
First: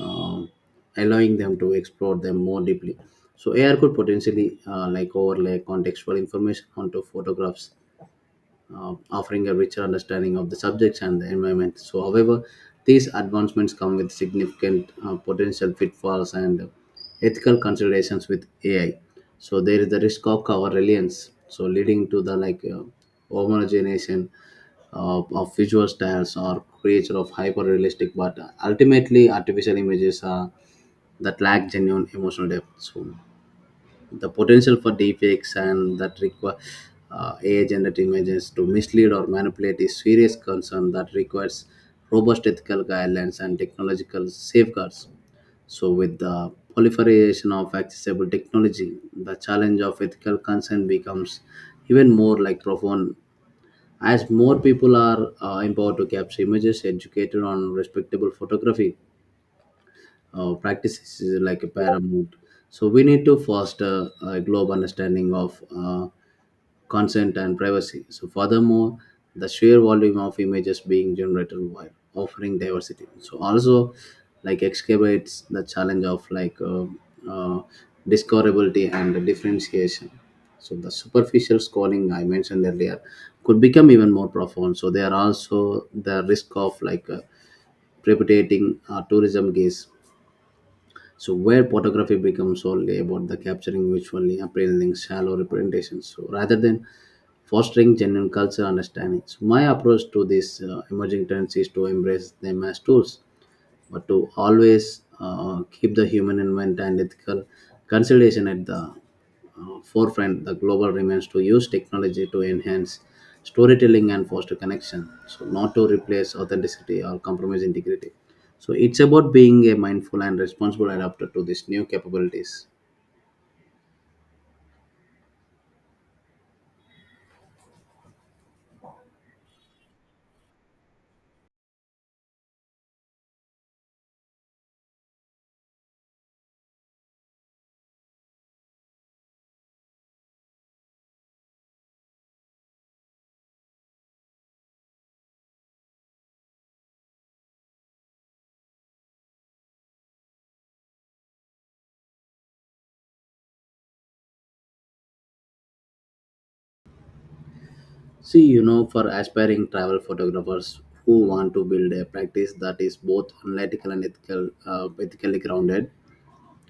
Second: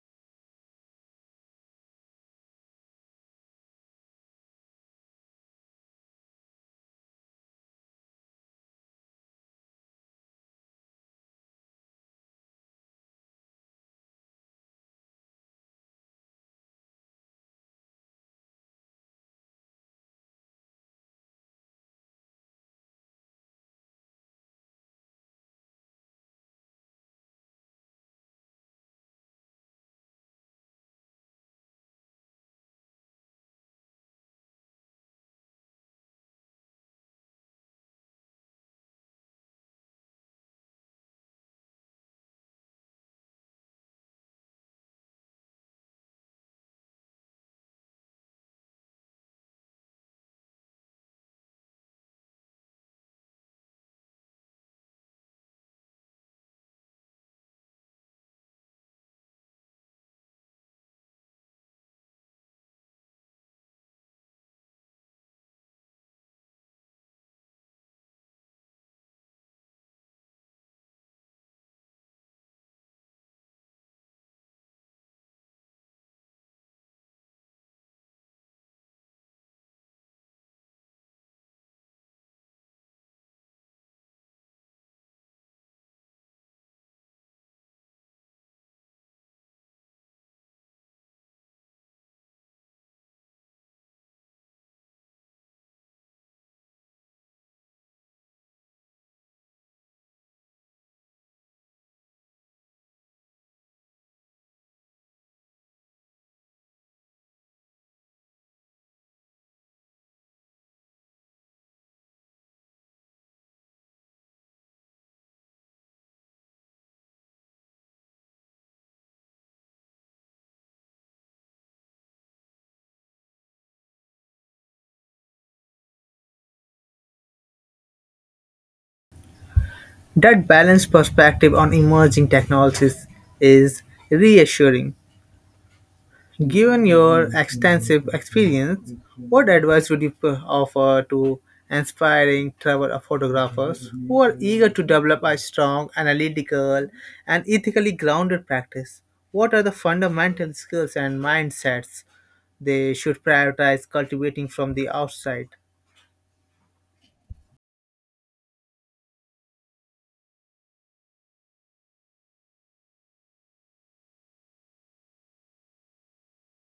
S2: um, allowing them to explore them more deeply. So AR could potentially like overlay contextual information onto photographs, offering a richer understanding of the subjects and the environment. So, however, these advancements come with significant potential pitfalls and ethical considerations with AI. So, there is the risk of our reliance, so leading to the like homogenization of visual styles or creature of hyper realistic, but ultimately artificial images are that lack genuine emotional depth. So, the potential for deepfakes and that require AI-generated images to mislead or manipulate is serious concern that requires robust ethical guidelines and technological safeguards. So, with the proliferation of accessible technology, the challenge of ethical concern becomes even more like profound. As more people are empowered to capture images, educated on respectable photography, practices is like a paramount. So we need to foster a global understanding of consent and privacy. So furthermore, the sheer volume of images being generated while offering diversity. So also, like excavates the challenge of like uh, discoverability and differentiation. So the superficial scrolling I mentioned earlier could become even more profound. So there are also the risk of like precipitating tourism gaze so where photography becomes solely about the capturing visually appealing shallow representations, so rather than fostering genuine cultural understanding. So my approach to these emerging trends is to embrace them as tools but to always keep the human environment and ethical consideration at the forefront, the global remains to use technology to enhance storytelling and foster connection, so not to replace authenticity or compromise integrity. So it's about being a mindful and responsible adapter to these new capabilities.
S1: That balanced perspective on emerging technologies is reassuring. Given your extensive experience, what advice would you offer to inspiring travel photographers who are eager to develop a strong, analytical, and ethically grounded practice? What are the fundamental skills and mindsets they should prioritize cultivating from the outside?
S2: See, you know, for aspiring travel photographers who want to build a practice that is both analytical and ethical, ethically grounded,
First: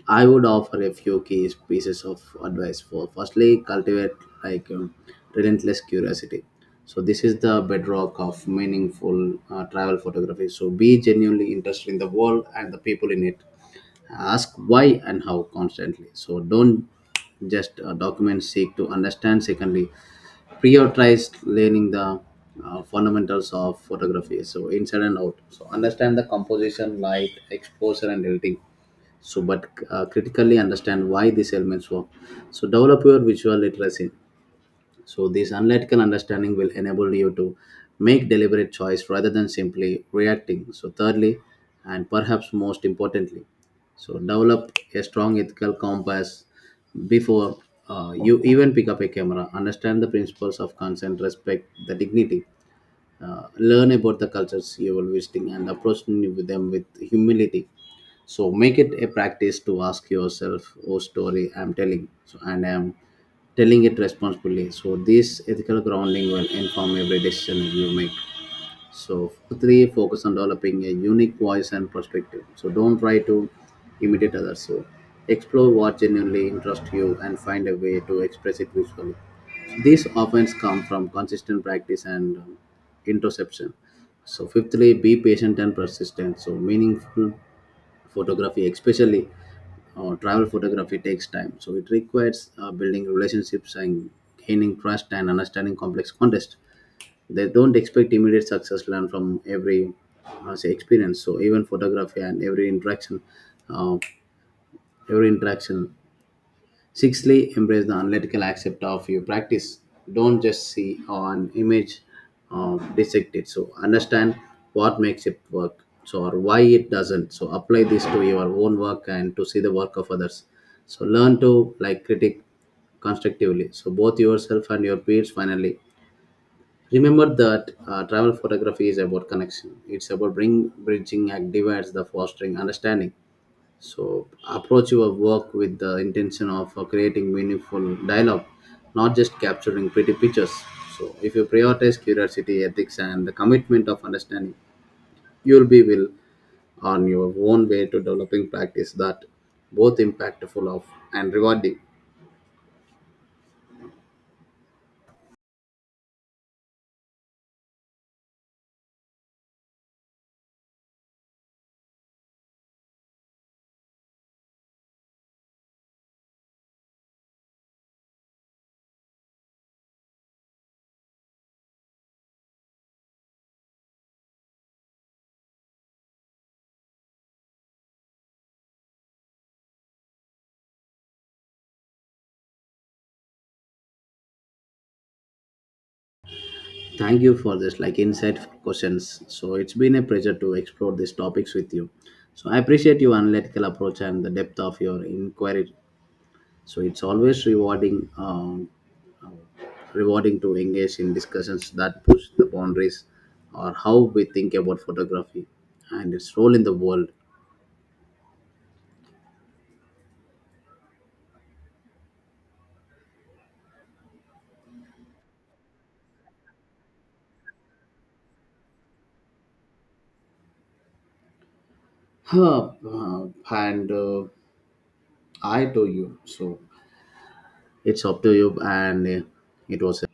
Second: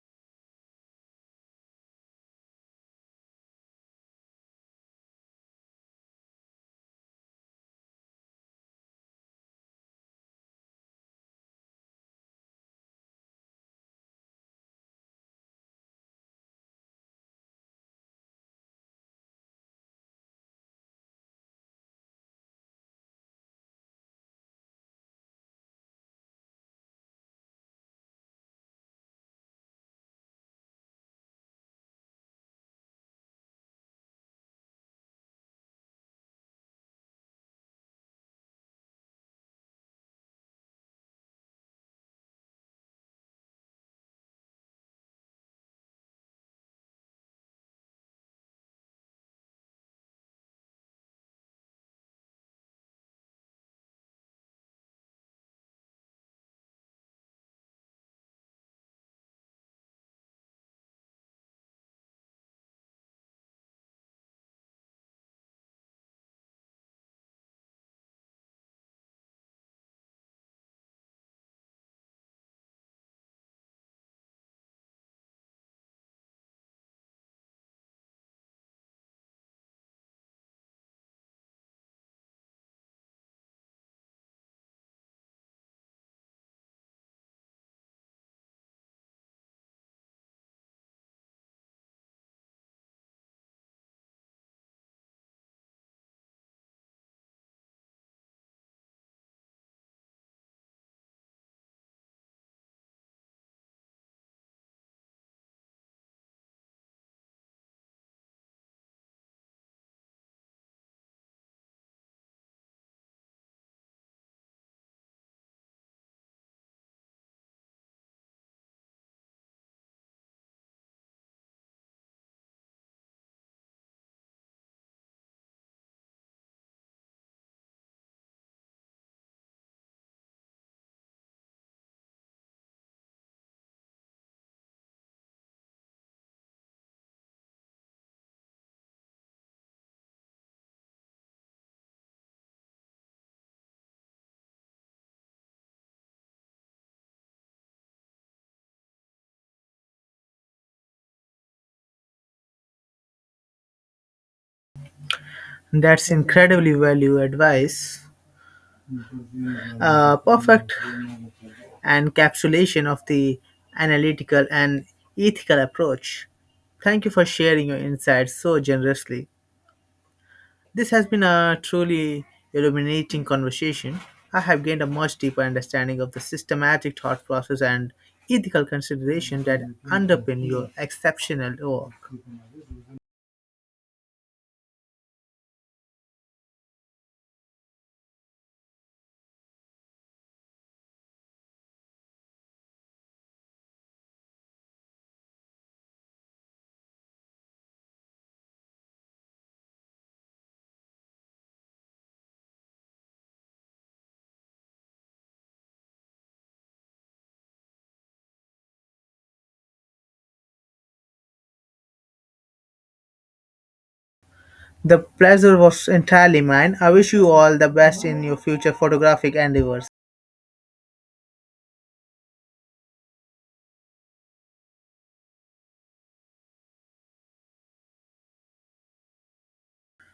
S2: I would offer a few key pieces of advice for firstly cultivate like relentless curiosity. So this is the bedrock of meaningful travel photography. So be genuinely interested in the world and the people in it. Ask why and how constantly. So don't just document seek to understand. Secondly, prioritize learning the fundamentals of photography. So inside and out. So understand the composition, light, exposure, and editing so but critically understand why these elements work, so develop your visual literacy, so this analytical understanding will enable you to make deliberate choice rather than simply reacting. So thirdly, and perhaps most importantly, so develop a strong ethical compass before you even pick up a camera, understand the principles of consent, respect the dignity, learn about the cultures you are visiting and approach with them with humility. So make it a practice to ask yourself oh story I'm telling, so and I'm telling it responsibly. So this ethical grounding will inform every decision you make. So three, focus on developing a unique voice and perspective. So don't try to imitate others. So explore what genuinely interests you and find a way to express it visually. So these often come from consistent practice and interception. So fifthly, be patient and persistent. So meaningful photography, especially travel photography, takes time. So it requires building relationships and gaining trust and understanding complex context. They don't expect immediate success, learn from every say experience, so even photography and every interaction uh, every interaction. Sixthly, embrace the analytical aspect of your practice. Don't just see an image, dissect it. So understand what makes it work, so or why it doesn't. So apply this to your own work and to see the work of others. So learn to like critic constructively, so both yourself and your peers. Finally, remember that travel photography is about connection. It's about bridging act divides the fostering understanding. So approach your work with the intention of creating meaningful dialogue, not just capturing pretty pictures. So if you prioritize curiosity, ethics, and the commitment of understanding, you'll be will on your own way to developing practice that both impactful of and rewarding.
S1: That's incredibly valuable advice. Perfect and encapsulation of the analytical and ethical approach. Thank you for sharing your insights so generously. This has been a truly illuminating conversation. I have gained a much deeper understanding of the systematic thought process and ethical consideration that underpin your exceptional work.
S2: Thank you for this like insightful questions. So it's been a pleasure to explore these topics with you. So I appreciate your analytical approach and the depth of your inquiry. So it's always rewarding to engage in discussions that push the boundaries or how we think about photography and its role in the world.
S1: The pleasure was entirely mine. I wish you all the best in your future photographic endeavors.
S2: Huh, and I to you. So it's up to you, and it was.